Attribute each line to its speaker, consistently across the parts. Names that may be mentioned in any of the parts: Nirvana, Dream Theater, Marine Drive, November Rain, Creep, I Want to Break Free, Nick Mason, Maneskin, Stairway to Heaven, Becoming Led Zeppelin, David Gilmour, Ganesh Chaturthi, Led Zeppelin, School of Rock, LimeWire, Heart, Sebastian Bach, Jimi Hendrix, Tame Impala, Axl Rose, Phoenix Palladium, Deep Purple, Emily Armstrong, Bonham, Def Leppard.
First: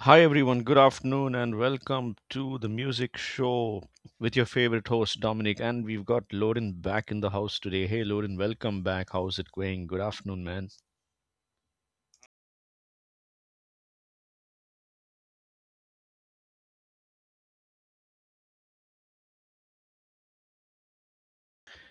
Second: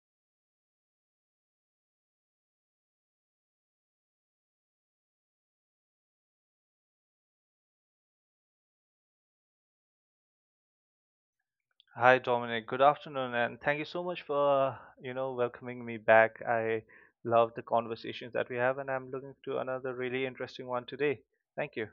Speaker 1: Hi, everyone. Good afternoon, and welcome to the music show with your favorite host, Dominic. And we've got Lorin back in the house today. Hey, Lorin, welcome back. How's it going? Good afternoon, man.
Speaker 2: Hi, Dominic. Good afternoon, and thank you so much for, welcoming me back. I love the conversations that we have, and I'm looking to another really interesting one today. Thank you.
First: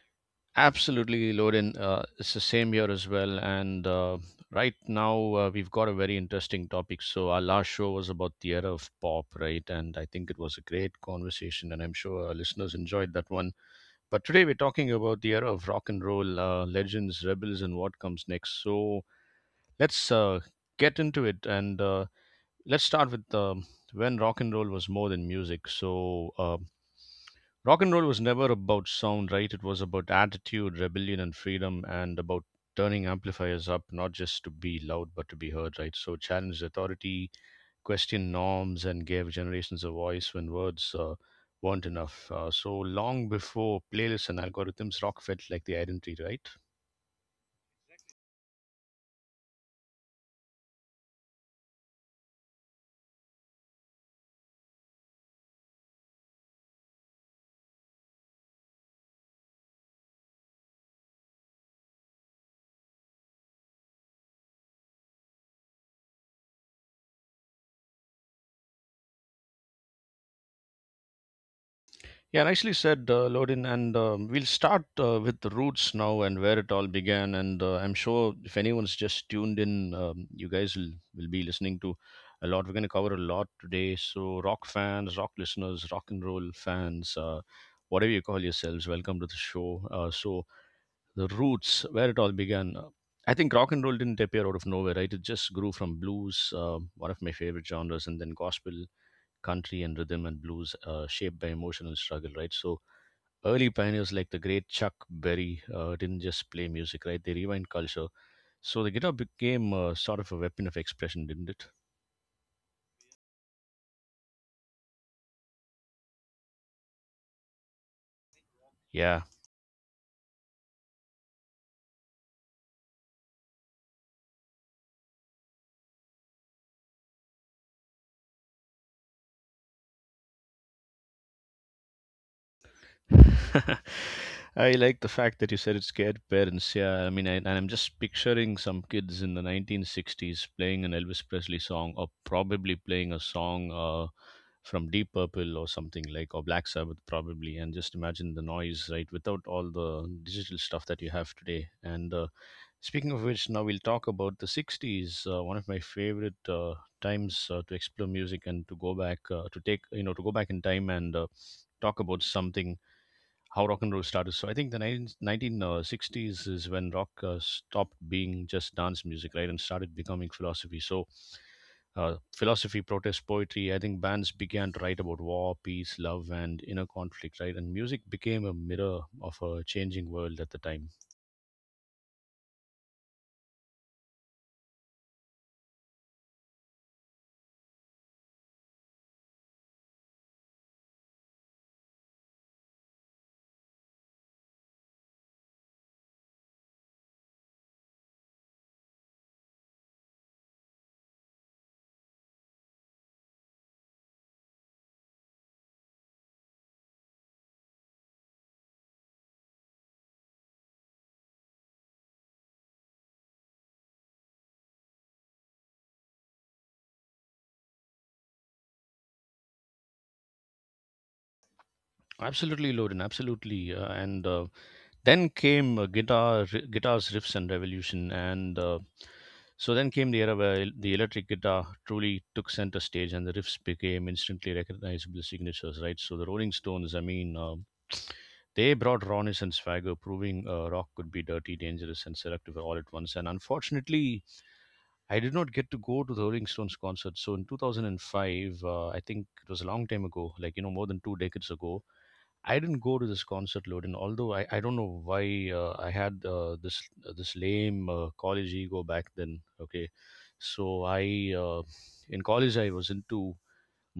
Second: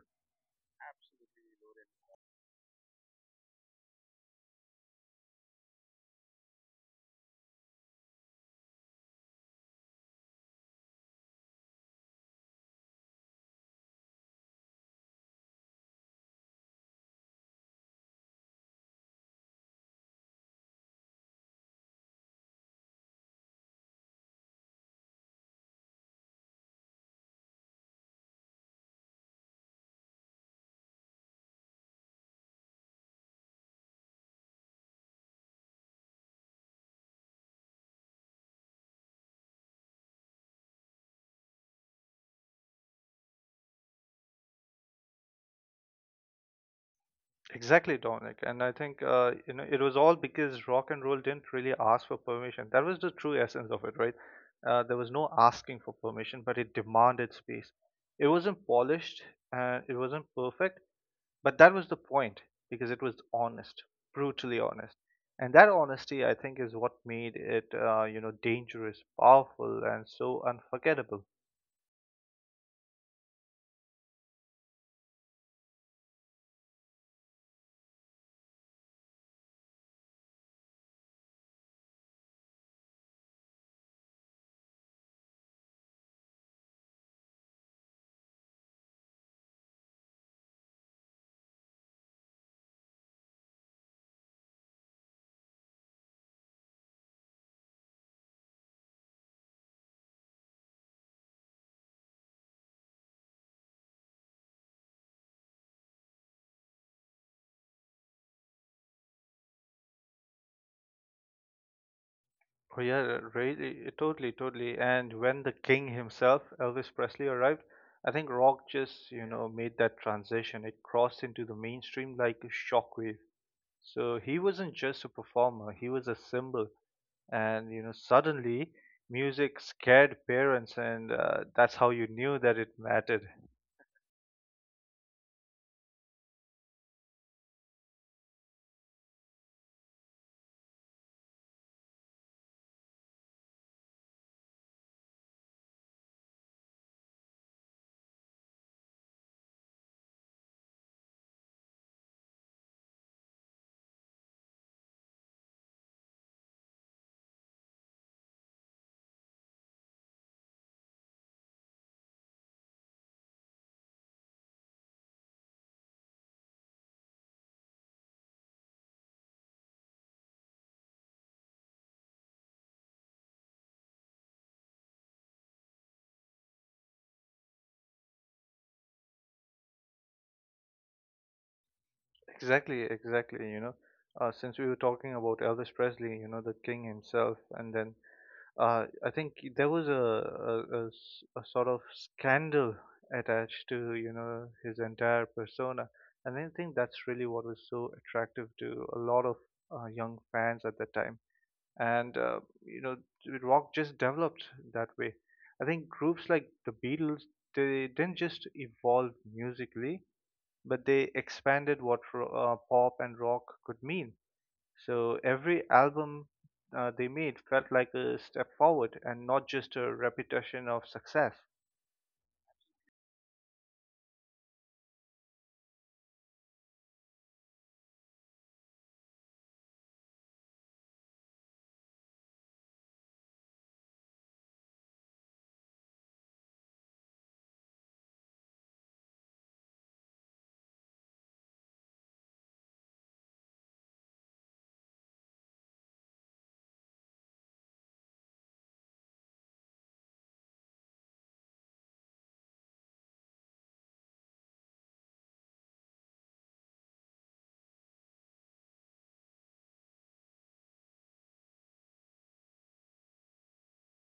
Speaker 1: Absolutely, Lorin. It's the same here as well. And right now, we've got a very interesting topic. So our last show was about the era of pop, right? And I think it was a great conversation, and I'm sure our listeners enjoyed that one. But today we're talking about the era of rock and roll, legends, rebels, and what comes next. So let's get into it, and let's start with when rock and roll was more than music. Rock and roll was never about sound, right? It was about attitude, rebellion, and freedom, and about turning amplifiers up, not just to be loud, but to be heard, right? So it challenged authority, questioned norms, and gave generations a voice when words weren't enough. So long before playlists and algorithms, rock felt like the identity, right?
Speaker 2: Exactly, Dominic. And I think, it was all because rock and roll didn't really ask for permission. That was the true essence of it, right? There was no asking for permission, but it demanded space. It wasn't polished, it wasn't perfect, but that was the point because it was honest, brutally honest. And that honesty, I think, is what made it, dangerous, powerful, and so unforgettable.
Speaker 1: Yeah, nicely said, Lodin. And we'll start with the roots now, and where it all began. And I'm sure if anyone's just tuned in, you guys will be listening to a lot. We're going to cover a lot today. So rock fans, rock listeners, rock and roll fans, whatever you call yourselves, welcome to the show. So the roots, where it all began. I think rock and roll didn't appear out of nowhere, right? It just grew from blues, one of my favorite genres, and then gospel, country, and rhythm and blues, shaped by emotional struggle, right? So early pioneers like the great Chuck Berry didn't just play music, right? They rewind culture. So the guitar became sort of a weapon of expression, didn't it?
Speaker 2: Oh, yeah, really, totally, totally. And when the king himself, Elvis Presley, arrived, I think rock just,
Speaker 1: Yeah.
Speaker 2: you know, made that transition. It crossed into the mainstream like a shockwave. So he wasn't just a performer, he was a symbol. And you know suddenly music scared parents, and that's how you knew that it mattered.
Speaker 1: I like the fact that you said it scared parents. Yeah, I mean, and I'm just picturing some kids in the 1960s playing an Elvis Presley song, or probably playing a song from Deep Purple or something like, or Black Sabbath, probably. And just imagine the noise, right? Without all the digital stuff that you have today. And speaking of which, now we'll talk about the 60s. One of my favorite times to explore music and to go back, to take, you know, to go back in time and talk about something how rock and roll started. So I think the 1960s is when rock stopped being just dance music, right, and started becoming philosophy. So philosophy, protest, poetry. I think bands began to write about war, peace, love, and inner conflict, right? And music became a mirror of a changing world at the time.
Speaker 2: Exactly, exactly, you know, since we were talking about Elvis Presley, you know, the king himself. And then, I think there was a sort of scandal attached to, you know, his entire persona. And I think that's really what was so attractive to a lot of young fans at the time. And you know rock just developed that way. I think groups like the Beatles, they didn't just evolve musically, but they expanded what pop and rock could mean. So every album they made felt like a step forward, and not just a repetition of success.
Speaker 1: Absolutely, Loden. Absolutely, and then came guitars, riffs, and revolution, and so then came the era where the electric guitar truly took center stage, and the riffs became instantly recognizable signatures. Right, so the Rolling Stones, I mean, they brought rawness and swagger, proving rock could be dirty, dangerous, and seductive all at once. And unfortunately, I did not get to go to the Rolling Stones concert. So in 2005, I think it was a long time ago, like, you know, more than two decades ago. I didn't go to this concert, Loden. Although I don't know why I had this this lame college ego back then. Okay, so I in college I was into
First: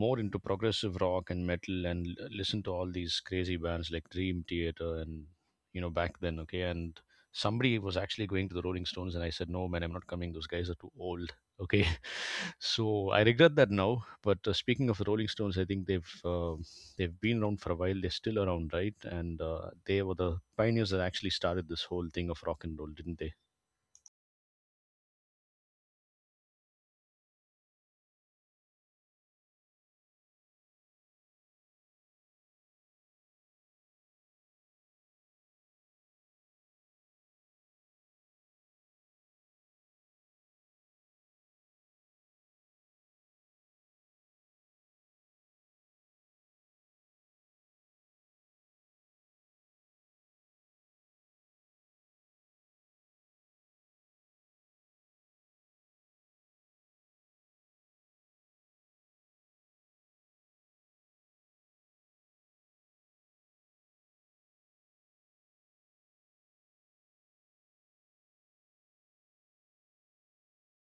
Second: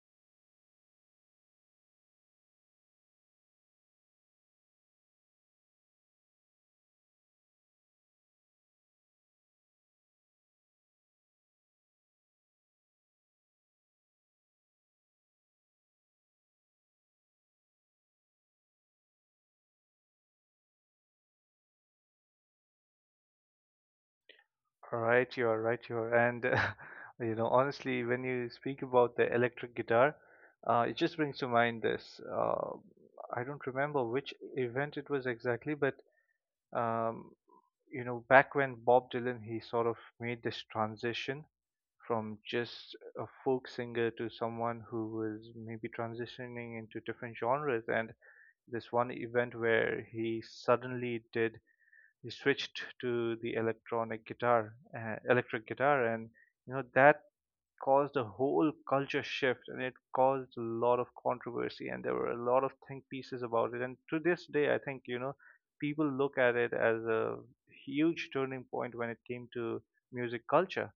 Speaker 1: more into progressive rock and metal, and listen to all these crazy bands like Dream Theater, and you know, back then, okay. And somebody was actually going to the Rolling Stones, and I said, no, man, I'm not coming, those guys are too old, okay. So I regret that now. But speaking of the Rolling Stones, I think they've been around for a while, they're still around, right? And they were the pioneers that actually started this whole thing of rock and roll, didn't they?
Speaker 2: Right, you are right, you are. And you know, honestly, when you speak about the electric guitar, it just brings to mind this. I don't remember which event it was exactly, but um, you know, back when Bob Dylan he sort of made this transition from just a folk singer to someone who was maybe transitioning into different genres, and this one event where he suddenly did he switched to the electronic guitar, electric guitar, and you know that caused a whole culture shift, and it caused a lot of controversy, and there were a lot of think pieces about it. And to this day, I think you know people look at it as a huge turning point when it came to music culture.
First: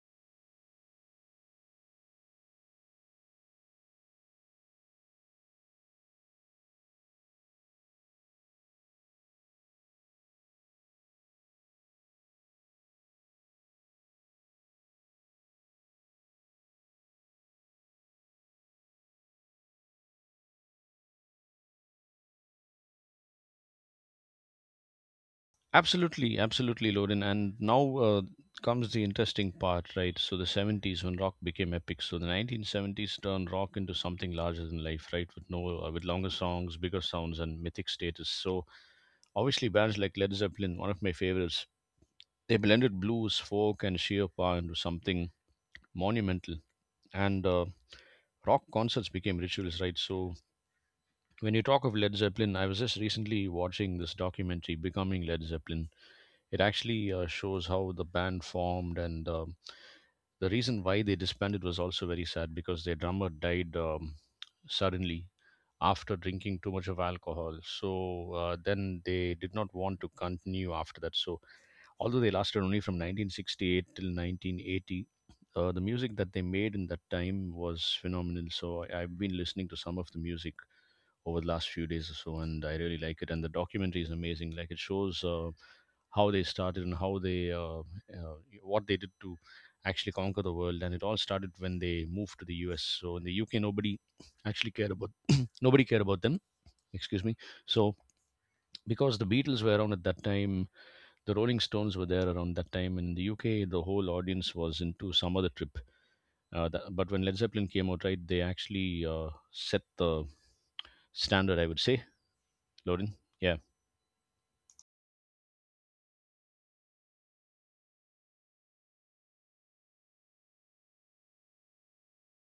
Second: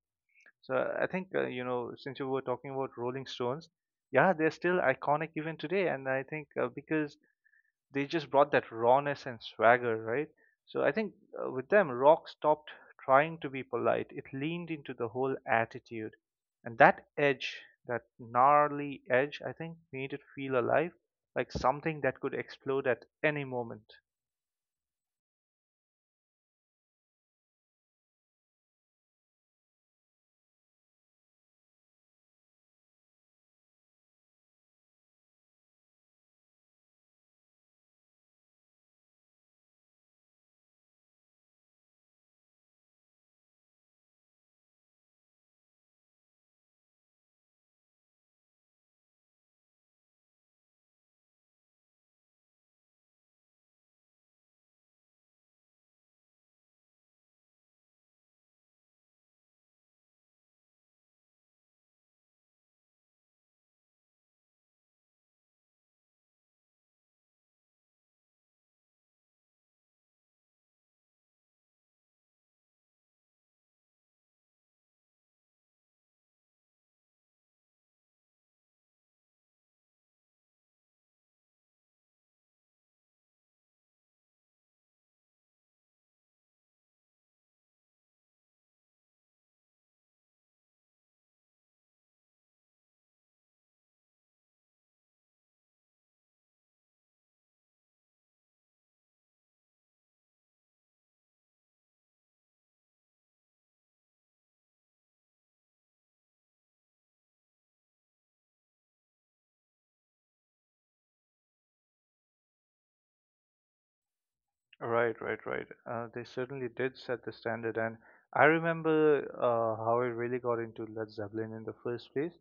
Speaker 2: So I think since you were talking about Rolling Stones, yeah, they're still iconic even today, and I think because they just brought that rawness and swagger, right? So I think with them, rock stopped trying to be polite. It leaned into the whole attitude. And that edge, that gnarly edge, I think made it feel alive, like something that could explode at any moment.
Speaker 1: Absolutely, absolutely, Loden. And now comes the interesting part, right? So the 70s, when rock became epic. So the 1970s turned rock into something larger than life, right? With no, with longer songs, bigger sounds, and mythic status. So obviously, bands like Led Zeppelin, one of my favorites, they blended blues, folk, and sheer power into something monumental. And rock concerts became rituals, right? So when you talk of Led Zeppelin, I was just recently watching this documentary, Becoming Led Zeppelin. It actually shows how the band formed, and the reason why they disbanded was also very sad, because their drummer died suddenly after drinking too much of alcohol. So then they did not want to continue after that. So although they lasted only from 1968 till 1980, the music that they made in that time was phenomenal. So I've been listening to some of the music over the last few days or so, and I really like it. And the documentary is amazing. Like it shows. How they started, and how they uh, what they did to actually conquer the world. And it all started when they moved to the US. So in the UK, nobody actually cared about, nobody cared about them. Excuse me. So because the Beatles were around at that time, the Rolling Stones were there around that time, in the UK the whole audience was into some other trip, but when Led Zeppelin came out, right, they actually set the standard, I would say, Lauren. Yeah.
Speaker 2: Right, right, right. They certainly did set the standard, and I remember how I really got into Led Zeppelin in the first place,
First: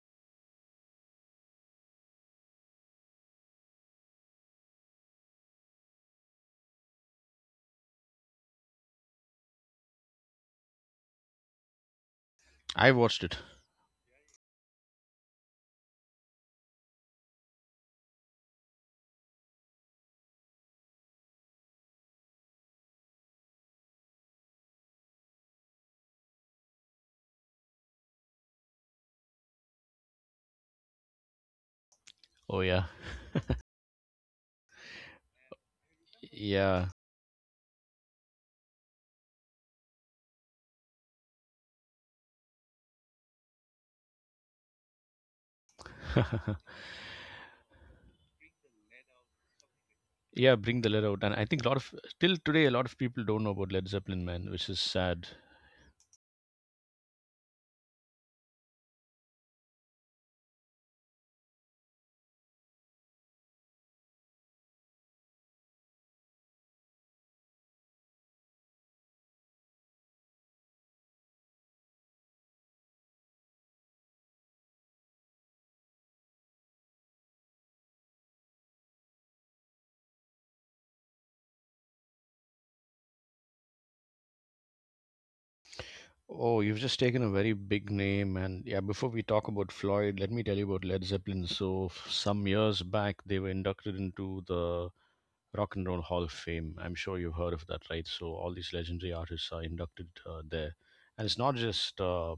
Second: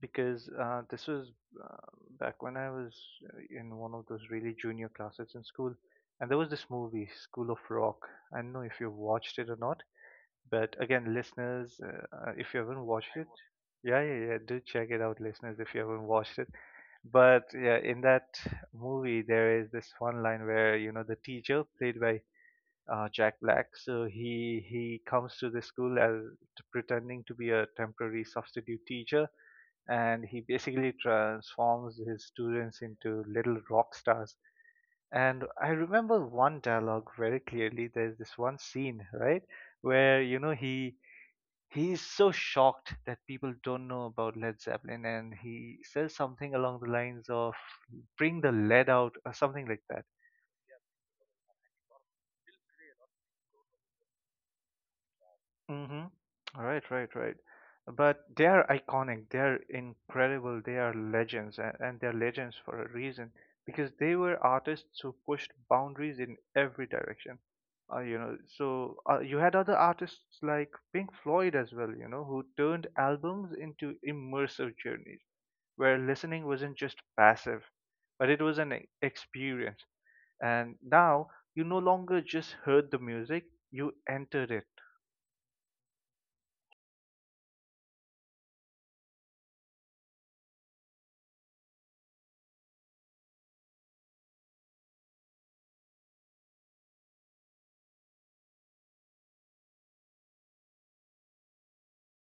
Speaker 2: because this was uh, back when I was in one of those really junior classes in school, and there was this movie, School of Rock. I don't know if you've watched it or not, but again, listeners, if you haven't
Speaker 1: I
Speaker 2: watched
Speaker 1: watched
Speaker 2: it,
Speaker 1: it.
Speaker 2: yeah, yeah, yeah, do check it out, listeners, if you haven't watched it. But yeah, in that movie, there is this one line where you know the teacher, played by Jack Black, so he comes to the school as pretending to be a temporary substitute teacher, and he basically transforms his
Speaker 1: Oh
Speaker 2: students
Speaker 1: yeah.
Speaker 2: into little rock stars. And I remember one
Speaker 1: Yeah.
Speaker 2: dialogue very clearly. There's this one scene, right, where you know he's so shocked that people don't know about Led Zeppelin, and he says something along the lines of "Bring the lead out," or something like that.
Speaker 1: Yeah, bring the letter out. And I think a lot of, till today, a lot of people don't know about Led Zeppelin, man, which is sad.
Speaker 2: Mm-hmm. Right, right, right. But they are iconic, they are incredible, they are legends, and they're legends for a reason, because they were artists who pushed boundaries in every direction. So you had other artists like Pink Floyd as well, you know, who turned albums into immersive journeys where listening wasn't just passive, but it was an experience. And now you no longer just heard the music, you entered it.
Speaker 1: Oh, you've just taken a very big name. And yeah, before we talk about Floyd, let me tell you about Led Zeppelin. So some years back they were inducted into the Rock and Roll Hall of Fame. I'm sure you've heard of that, right? So all these legendary artists are inducted there. And it's not just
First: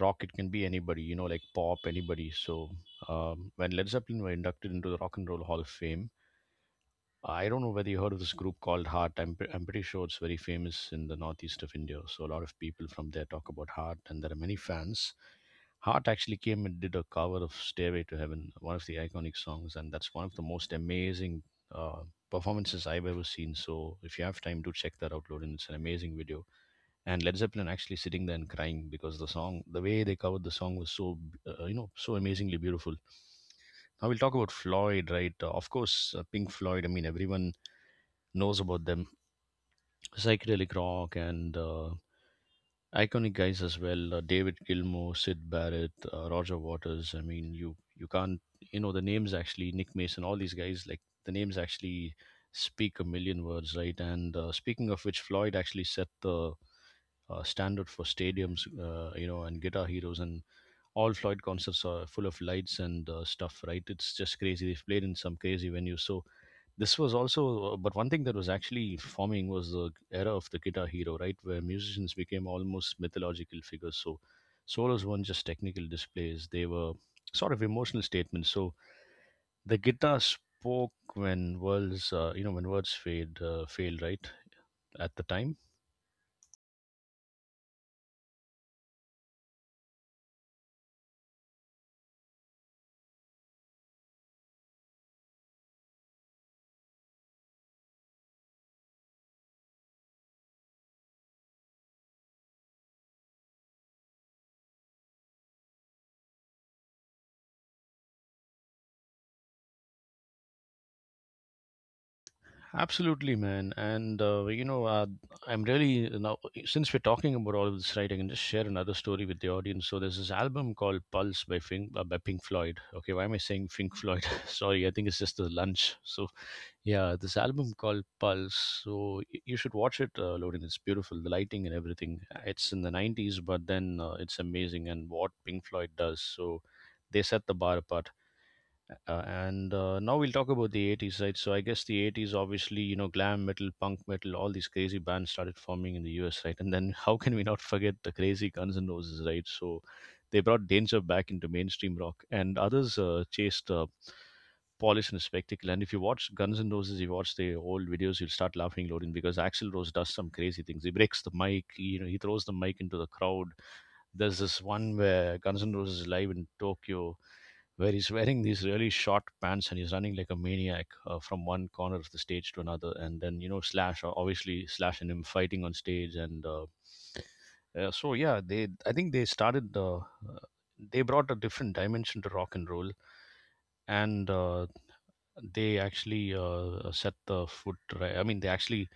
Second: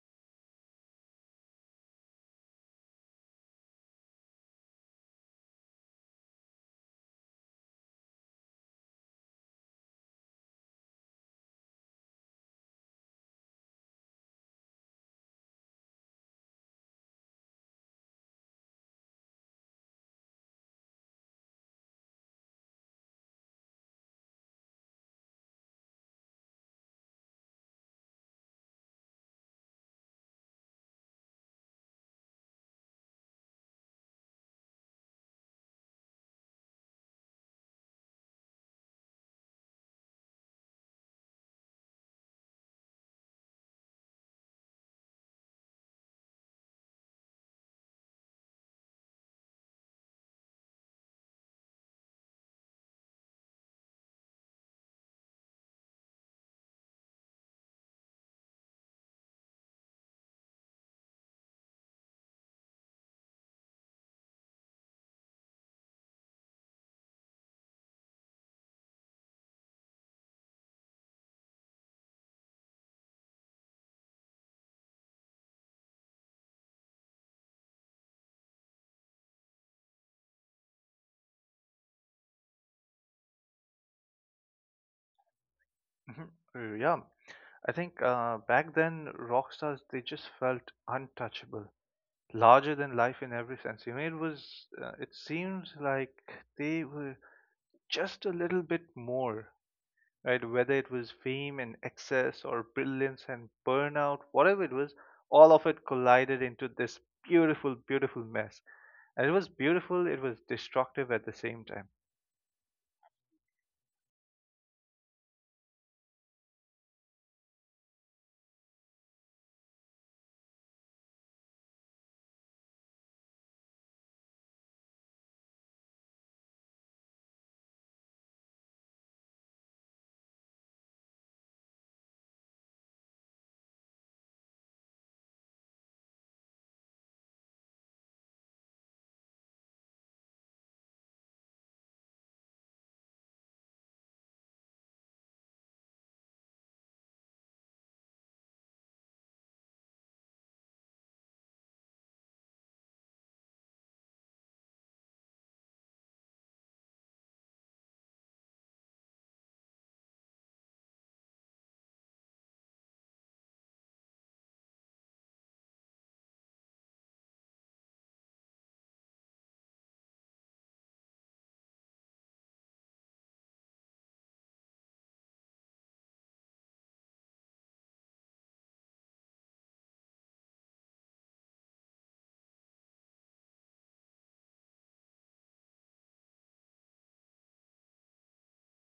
Speaker 1: rock, it can be anybody, you know, like pop, anybody. So when Led Zeppelin were inducted into the Rock and Roll Hall of Fame, I don't know whether you heard of this group called Heart. I'm pretty sure it's very famous in the northeast of India. So a lot of people from there talk about Heart, and there are many fans. Heart actually came and did a cover of Stairway to Heaven, one of the iconic songs, and that's one of the most amazing uh, performances I've ever seen. So if you have time, do check that out, Lorin. It's an amazing video. And Led Zeppelin actually sitting there and crying, because the song, the way they covered the song was so, you know, so amazingly beautiful. Now we'll talk about Floyd, right? Of course, Pink Floyd. I mean, everyone knows about them. Psychedelic rock, and iconic guys as well. David Gilmour, Sid Barrett, Roger Waters. I mean, you can't, you know, the names, actually Nick Mason. All these guys, like, the names actually speak a million words, right? And speaking of which, Floyd actually set the standard for stadiums, you know, and guitar heroes. And all Floyd concerts are full of lights and stuff, right? It's just crazy. They've played in some crazy venues. So this was also but one thing that was actually forming was the era of the guitar hero, right, where musicians became almost mythological figures. So solos weren't just technical displays, they were sort of emotional statements. So the guitar spoke when words you know, when words fade uh, fail, right, at the time.
Speaker 2: Mhm. Yeah. I think back then rock stars they just felt untouchable, larger than life in every sense. You know, it was it seemed like they were just a little bit more, right? Whether it was fame and excess or brilliance and burnout, whatever it was, all of it collided into this beautiful, beautiful mess. And it was beautiful. It was destructive at the same time.
Speaker 1: Absolutely, man. And you know, I'm really now, since we're talking about all of this, right, I can just share another story with the audience. So there's this album called Pulse by Pink Floyd. Okay, why am I saying Pink Floyd? Sorry, I think it's just the lunch. So yeah, this album called Pulse. So you should watch it, Lorin. It's beautiful, the lighting and everything. It's in the 90s, but then it's amazing, and what Pink Floyd does. So they set the bar apart. And now we'll talk about the 80s, right? So I guess the 80s, obviously, you know, glam metal, punk metal, all these crazy bands started forming in the US, right? And then how can we not forget the crazy Guns N' Roses, right? So they brought danger back into mainstream rock, and others chased polish and spectacle. And if you watch Guns N' Roses, you watch the old videos, you'll start laughing, loading, because Axl Rose does some crazy things. He breaks the mic, you know, he throws the mic into the crowd. There's this one where Guns N' Roses is live in Tokyo where he's wearing these really short pants and he's running like a maniac from one corner of the stage to another. And then, you know, Slash, obviously, Slash and him fighting on stage. Yeah, they I think they started, they brought a different dimension to rock and roll. And they actually Set the foot right. I mean, they actually,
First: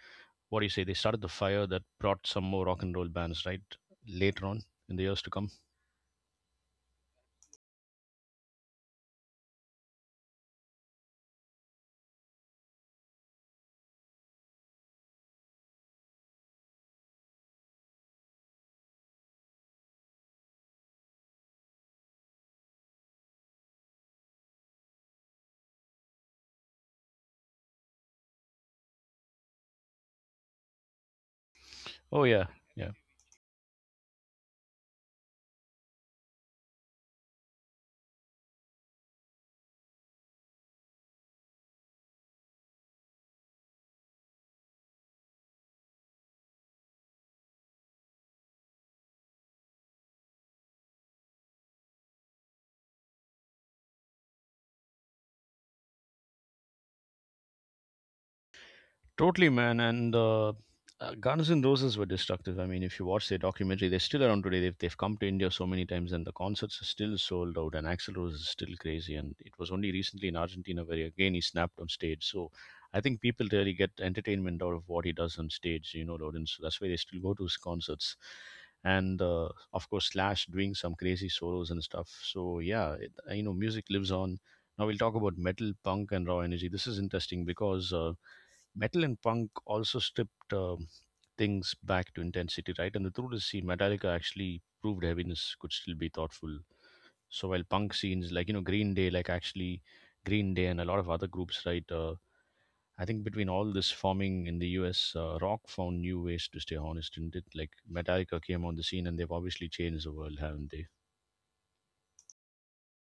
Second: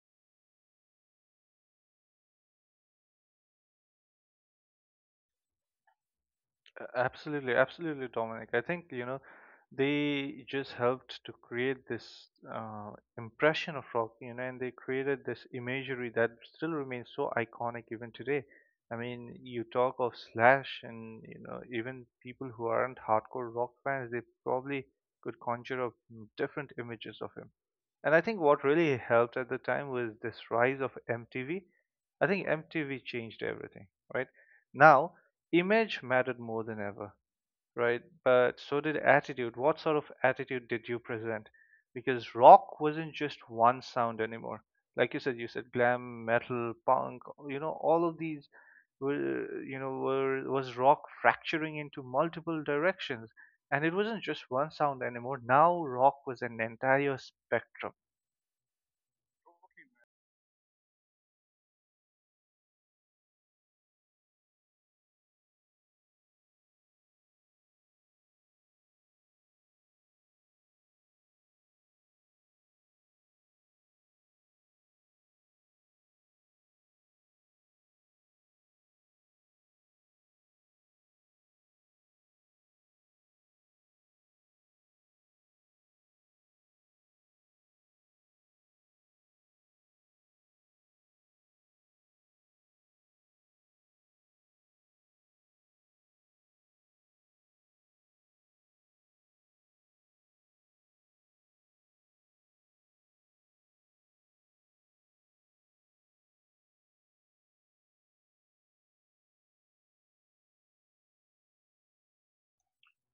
Speaker 1: what do you say, they started the fire that brought some more rock and roll bands, right? Later on in the years to come.
Speaker 2: Absolutely, absolutely, Dominic. I think, you know, they just helped to create this uh, impression of rock, you know, and they created this imagery that still remains so iconic even today. I mean, you talk of Slash, and, you know, even people who aren't hardcore rock fans, they probably could conjure up different images of him. And I think what really helped at the time was this rise of MTV.
Speaker 1: Oh,
Speaker 2: I
Speaker 1: yeah.
Speaker 2: think
Speaker 1: Yeah.
Speaker 2: MTV changed everything, right? Now, image mattered more than ever, right? But so did attitude. What sort of attitude did you present? Because rock wasn't just one sound anymore. Like you said glam, metal, punk, you know, all of these were, you know, were, was rock fracturing into multiple directions. And it wasn't just one sound anymore. Now rock was an entire spectrum.
Speaker 1: Totally, man. And Guns N' Roses were destructive. I mean, if you watch their documentary, they're still around today. They've come to India so many times, and the concerts are still sold out. And Axl Rose is still crazy. And it was only recently in Argentina where again he snapped on stage. So I think people really get entertainment out of what he does on stage. You know, Loden. So that's why they still go to his concerts. And Of course, Slash doing some crazy solos and stuff. So yeah, it, you know, music lives on. Now we'll talk about metal, punk, and raw energy. This is interesting because. Metal and punk also stripped things back to intensity, right? And the truth is, see, Metallica actually proved heaviness could still be thoughtful. So while punk scenes, like, you know, Green Day, like, actually Green Day and a lot of other groups, right? I think between all this forming in the U.S., rock found new ways to stay honest, didn't it? Like Metallica came on the scene, and they've obviously changed the world, haven't they?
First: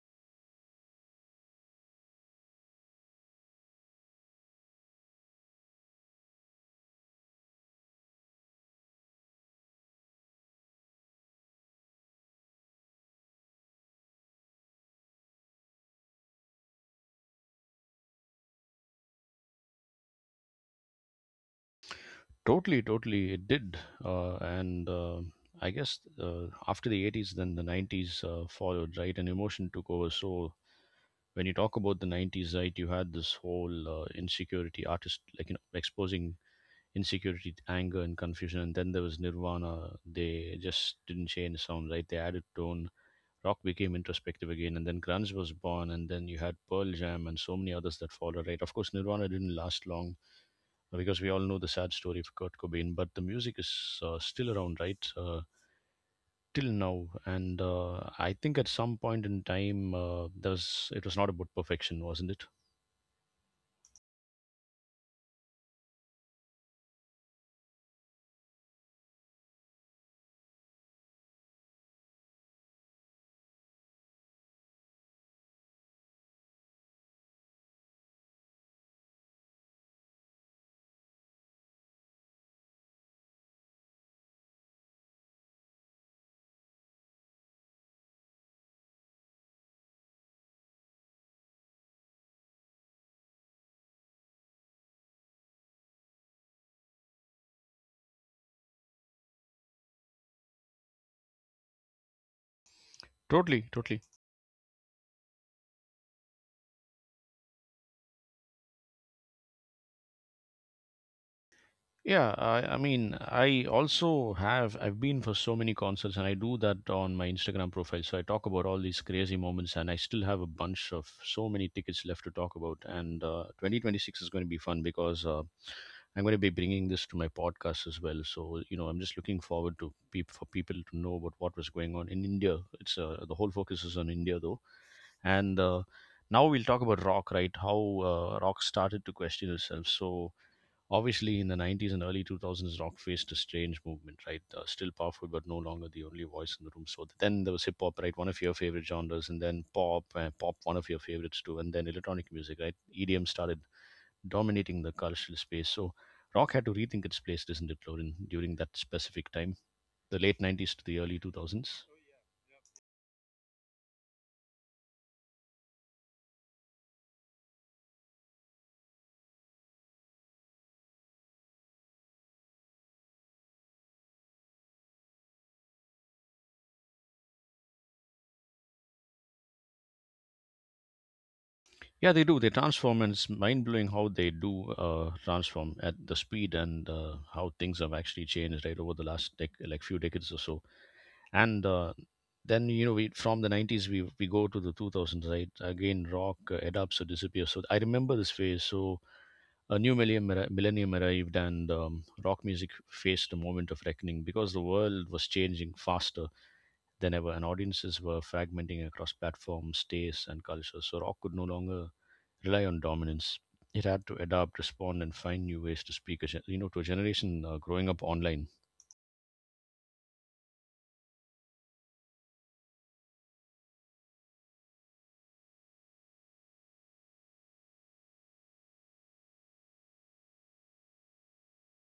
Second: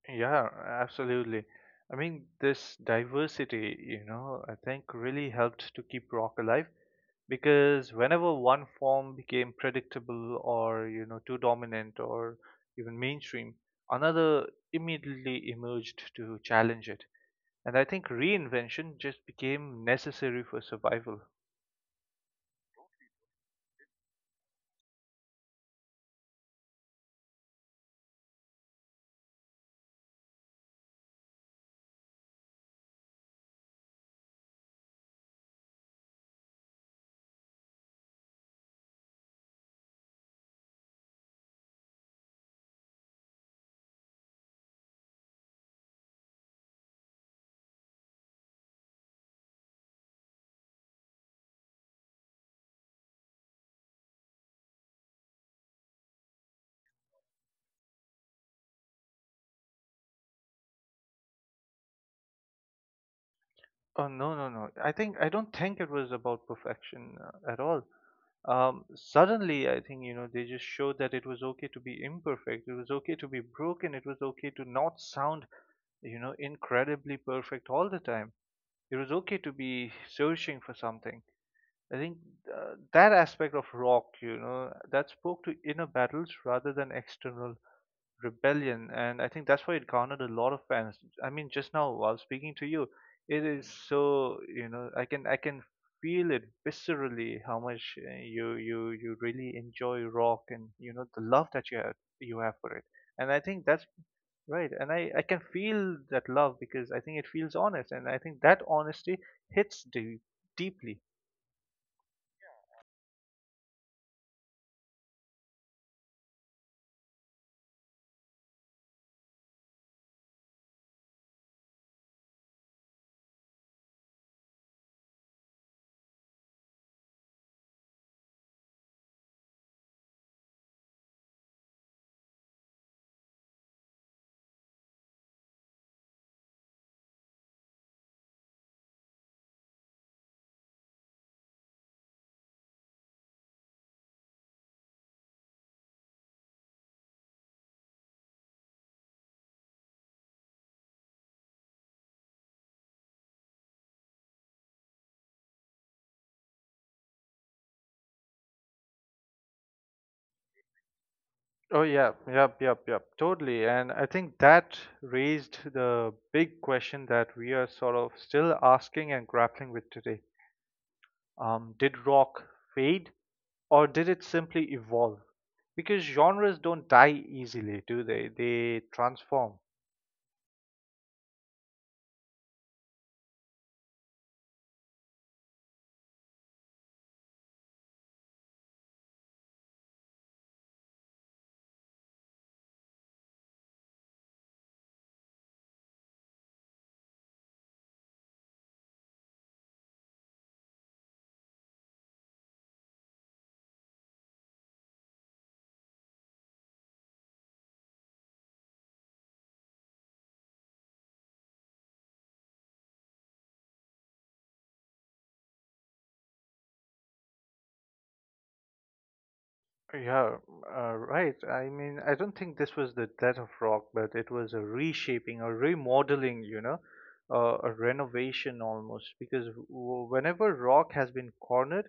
Speaker 2: Yeah, absolutely. I mean, this diversity, you know, I think really helped to keep rock alive, because whenever one form became predictable or, you know, too dominant or even mainstream, another immediately emerged to challenge it. And I think reinvention just became necessary for survival.
Speaker 1: Totally, totally, it did. And I guess after the 80s, then the 90s followed, right? And emotion took over. So when you talk about the 90s, right, you had this whole insecurity artist, like, you know, exposing insecurity, anger, and confusion. And then there was Nirvana. They just didn't change sound, right, they added tone. Rock became introspective again, and then grunge was born, and then you had Pearl Jam and so many others that followed, right? Of course, Nirvana didn't last long, because we all know the sad story of Kurt Cobain, but the music is still around, right, till now. And I think at some point in time there was, it was not about perfection, wasn't it?
Speaker 2: Oh no, no, no! I think I don't think it was about perfection at all. Suddenly, I think you know they just showed that it was okay to be imperfect. It was okay to be broken. It was okay to not sound, you know, incredibly perfect all the time. It was okay to be searching for something. I think that aspect of rock, you know, that spoke to inner battles rather than external rebellion, and I think that's why it garnered a lot of fans. I mean, just now while speaking to you, it is so you know I can feel it viscerally how much you really enjoy rock, and you know the love that you have for it. And I think
Speaker 1: Totally,
Speaker 2: that's
Speaker 1: totally.
Speaker 2: right. And I can feel that love because I think it feels honest, and I think that honesty hits deep, deeply.
Speaker 1: Yeah, I mean, I also have, I've been for so many concerts and I do that on my Instagram profile. So I talk about all these crazy moments and I still have a bunch of so many tickets left to talk about. And 2026 is going to be fun because I'm going to be bringing this to my podcast as well. So, you know, I'm just looking forward to people to know about what was going on in India. It's the whole focus is on India though. And Now we'll talk about rock, right? How rock started to question itself. So, obviously, in the 90s and early 2000s, rock faced a strange movement, right? Still powerful, but no longer the only voice in the room. So then there was hip hop, right? One of your favorite genres, and then pop, pop, one of your favorites too, and then electronic music, right? EDM started dominating the cultural space. So rock had to rethink its place, isn't it, Lauren, during that specific time, the late 90s to the early
Speaker 2: Oh
Speaker 1: 2000s?
Speaker 2: yeah, yep, yep, yep, totally. And I think that raised the big question that we are sort of still asking and grappling with today. Did rock fade, or did it simply evolve? Because genres don't die easily, do they? They transform.
Speaker 1: Yeah, they do. They transform, and it's mind blowing how they do transform at the speed and how things have actually changed, right, over the last like few decades or so. And then, you know, we from the 90s, we go to the 2000s, right? Again rock adapts or disappears. So I remember this phase. So a new millennium arrived, and rock music faced a moment of reckoning because the world was changing faster than ever and audiences were fragmenting across platforms, tastes, and cultures. So rock could no longer rely on dominance. It had to adapt, respond, and find new ways to speak you know, to a generation growing up online.
Speaker 2: Yeah, right. I mean, I don't think this was the death of rock, but it was a reshaping, a remodeling, you know, a renovation almost. Because whenever rock has been cornered,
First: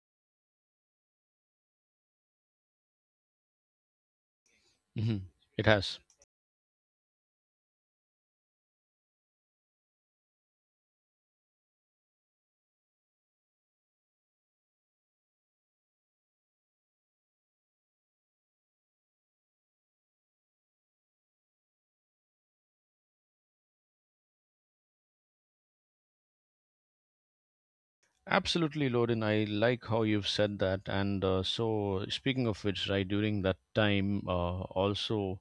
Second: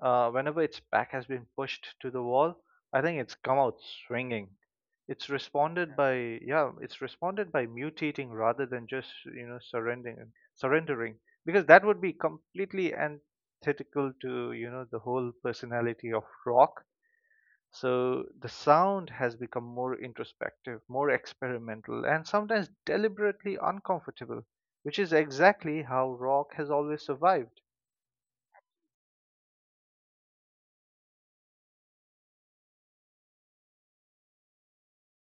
Speaker 2: Whenever its back has been pushed to the wall, I think it's come out swinging.
Speaker 1: Hmm.
Speaker 2: It's
Speaker 1: It
Speaker 2: responded. Yeah.
Speaker 1: has.
Speaker 2: By yeah, it's responded by mutating rather than just you know surrendering because that would be completely antithetical to you know the whole personality of rock. So the sound has become more introspective, more experimental, and sometimes deliberately uncomfortable, which is exactly how rock has always survived.
Speaker 1: Absolutely, Loden. I like how you've said that. And So, speaking of which, right, during that time, also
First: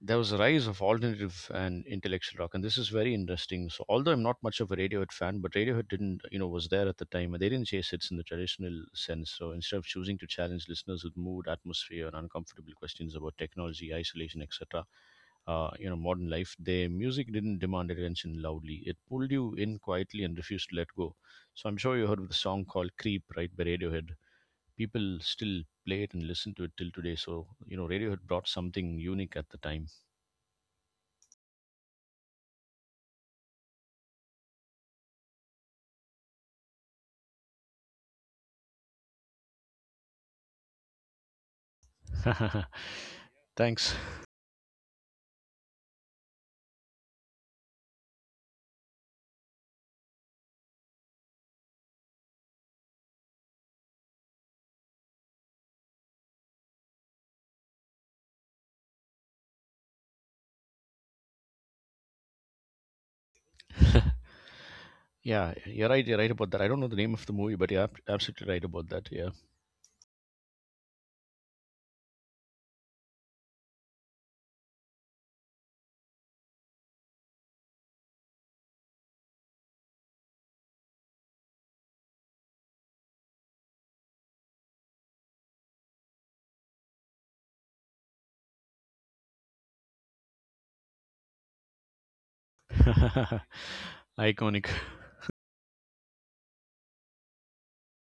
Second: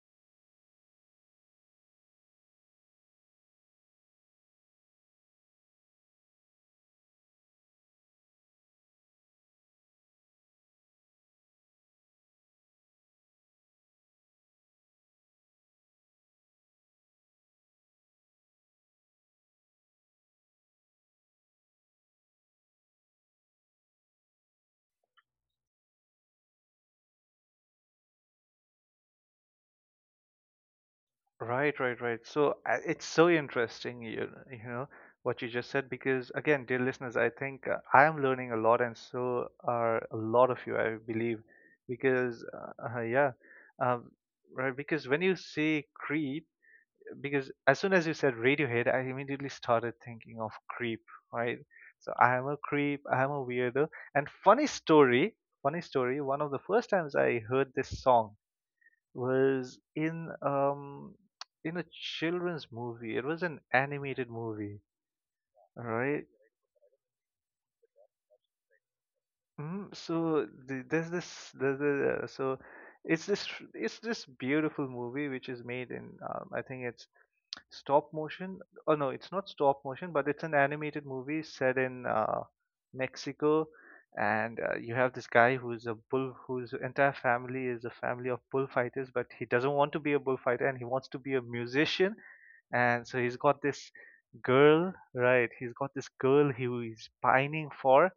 Speaker 1: there was a rise of alternative and intellectual rock, and this is very interesting. So although I'm not much of a Radiohead fan, but Radiohead didn't, you know, was there at the time, and they didn't chase hits in the traditional sense. So instead of choosing to challenge listeners with mood, atmosphere, and uncomfortable questions about technology, isolation, etc., you know, modern life, their music didn't demand attention loudly, it pulled you in quietly and refused to let go. So I'm sure you heard of the song called "Creep", right, by Radiohead. People still play it and listen to it till today. So, you know, Radiohead brought something unique at the time.
Speaker 2: Right, right, right. So it's so interesting, you know, what you just said, because again, dear listeners, I think I am learning a lot, and so are a lot of you, I believe, because uh, uh, yeah,
Speaker 1: Thanks.
Speaker 2: um, right, because when you say Creep, because as soon as you said Radiohead, I immediately started thinking of Creep, right? So I am a creep, I am a weirdo, and funny story, funny story. One of the first times I heard this song was in a children's movie. It was an animated movie,
Speaker 1: Yeah, you're right. You're
Speaker 2: right?
Speaker 1: right about that. I don't know the name of the movie, but you're absolutely right about that. Yeah.
Speaker 2: Mm, so the, there's this there's a, so it's this it's this beautiful movie which is made in I think it's stop motion? Oh no, it's not stop motion, but it's an animated movie set in Mexico, and you have this guy who's a bull, whose entire family is a family of bullfighters, but he doesn't want to be a bullfighter and he wants to be a musician, and so he's got this
Speaker 1: Iconic.
Speaker 2: girl, right? He's got this girl he is pining for,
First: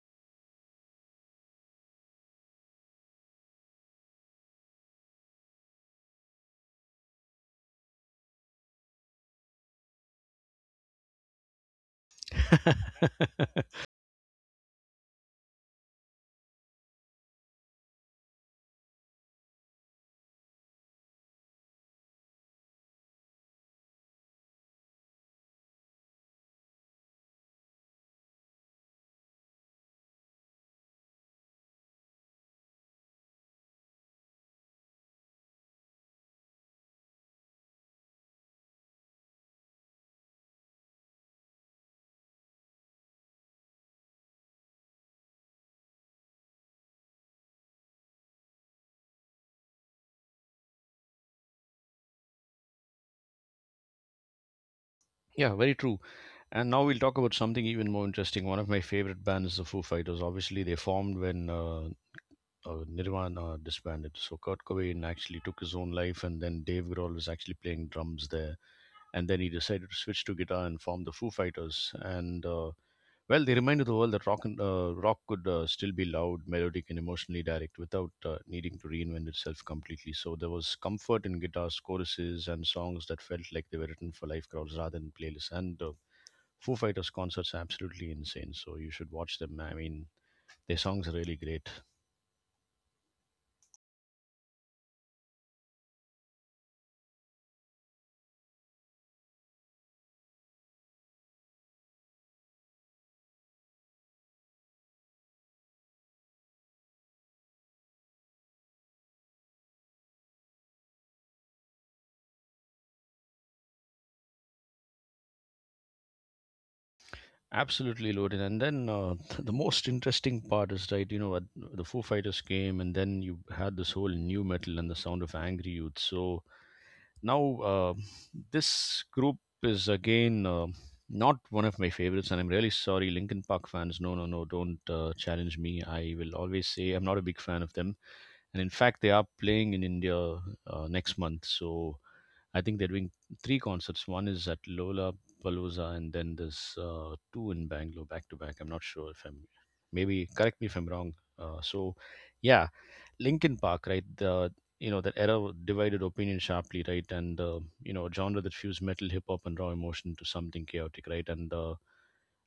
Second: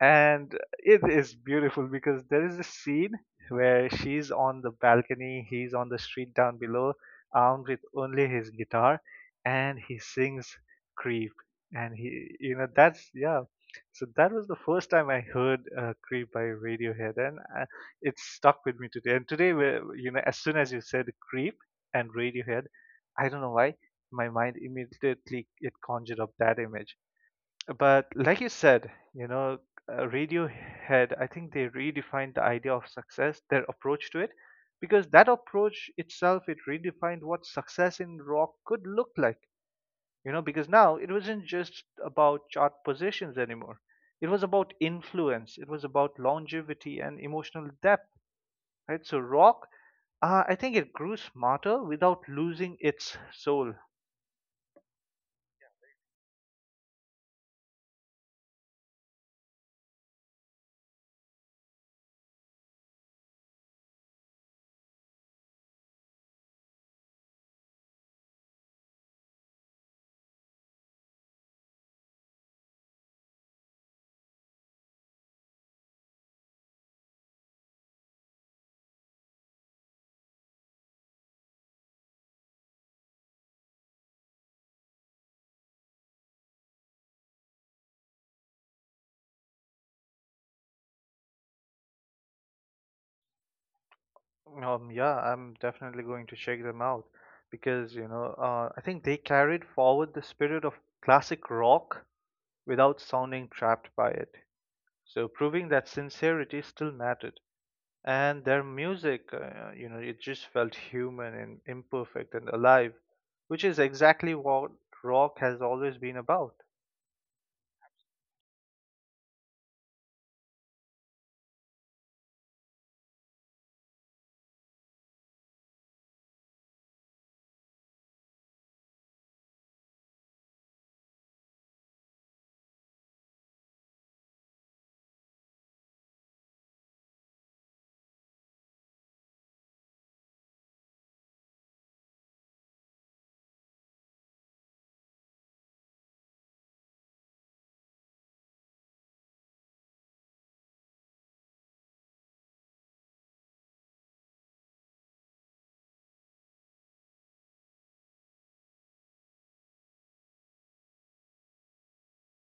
Speaker 2: and it is beautiful because there is a scene where she's on the balcony, he's on the street down below, armed with only his guitar, and he sings "Creep." And he, you know, that's yeah. So that was the first time I heard "Creep" by Radiohead, and it stuck with me today. And today, you know, as soon as you said "Creep" and Radiohead, I don't know why, my mind immediately it conjured up that image. But like you said, you know, Radiohead, I think they redefined the idea of success, their approach to it, because that approach itself, it redefined what success in rock could look like. You know, because now it wasn't just about chart positions anymore. It was about influence. It was about longevity and emotional depth, right? So rock, I think it grew smarter without losing its soul.
Speaker 1: Yeah, very true. And now we'll talk about something even more interesting. One of my favorite bands is the Foo Fighters. Obviously, they formed when Nirvana disbanded. So Kurt Cobain actually took his own life, and then Dave Grohl was actually playing drums there. And then he decided to switch to guitar and form the Foo Fighters. And Well, they reminded the world that rock could still be loud, melodic, and emotionally direct without needing to reinvent itself completely. So there was comfort in guitars, choruses, and songs that felt like they were written for live crowds rather than playlists. And Foo Fighters concerts are absolutely insane. So you should watch them. I mean, their songs are really great.
Speaker 2: Yeah, I'm definitely going to check them out because, you know, I think they carried forward the spirit of classic rock without sounding trapped by it. So proving that sincerity still mattered. And their music, you know, it just felt human and imperfect and alive, which is exactly what rock has always been about.
Speaker 1: Absolutely loaded. And then the most interesting part is, right, you know, what the Foo Fighters came, and then you had this whole new metal and the sound of angry youth. So now, this group is again not one of my favorites, and I'm really sorry, Linkin Park fans. No, no, no, don't challenge me. I will always say I'm not a big fan of them. And in fact, they are playing in India next month. So I think they're doing three concerts. One is at Lola Palooza, and then there's two in Bangalore back to back. I'm not sure if I'm, maybe correct me if I'm wrong. So yeah, Linkin Park, right? The You know, that era divided opinion sharply, right? And You know, a genre that fused metal, hip hop, and raw emotion to something chaotic, right? And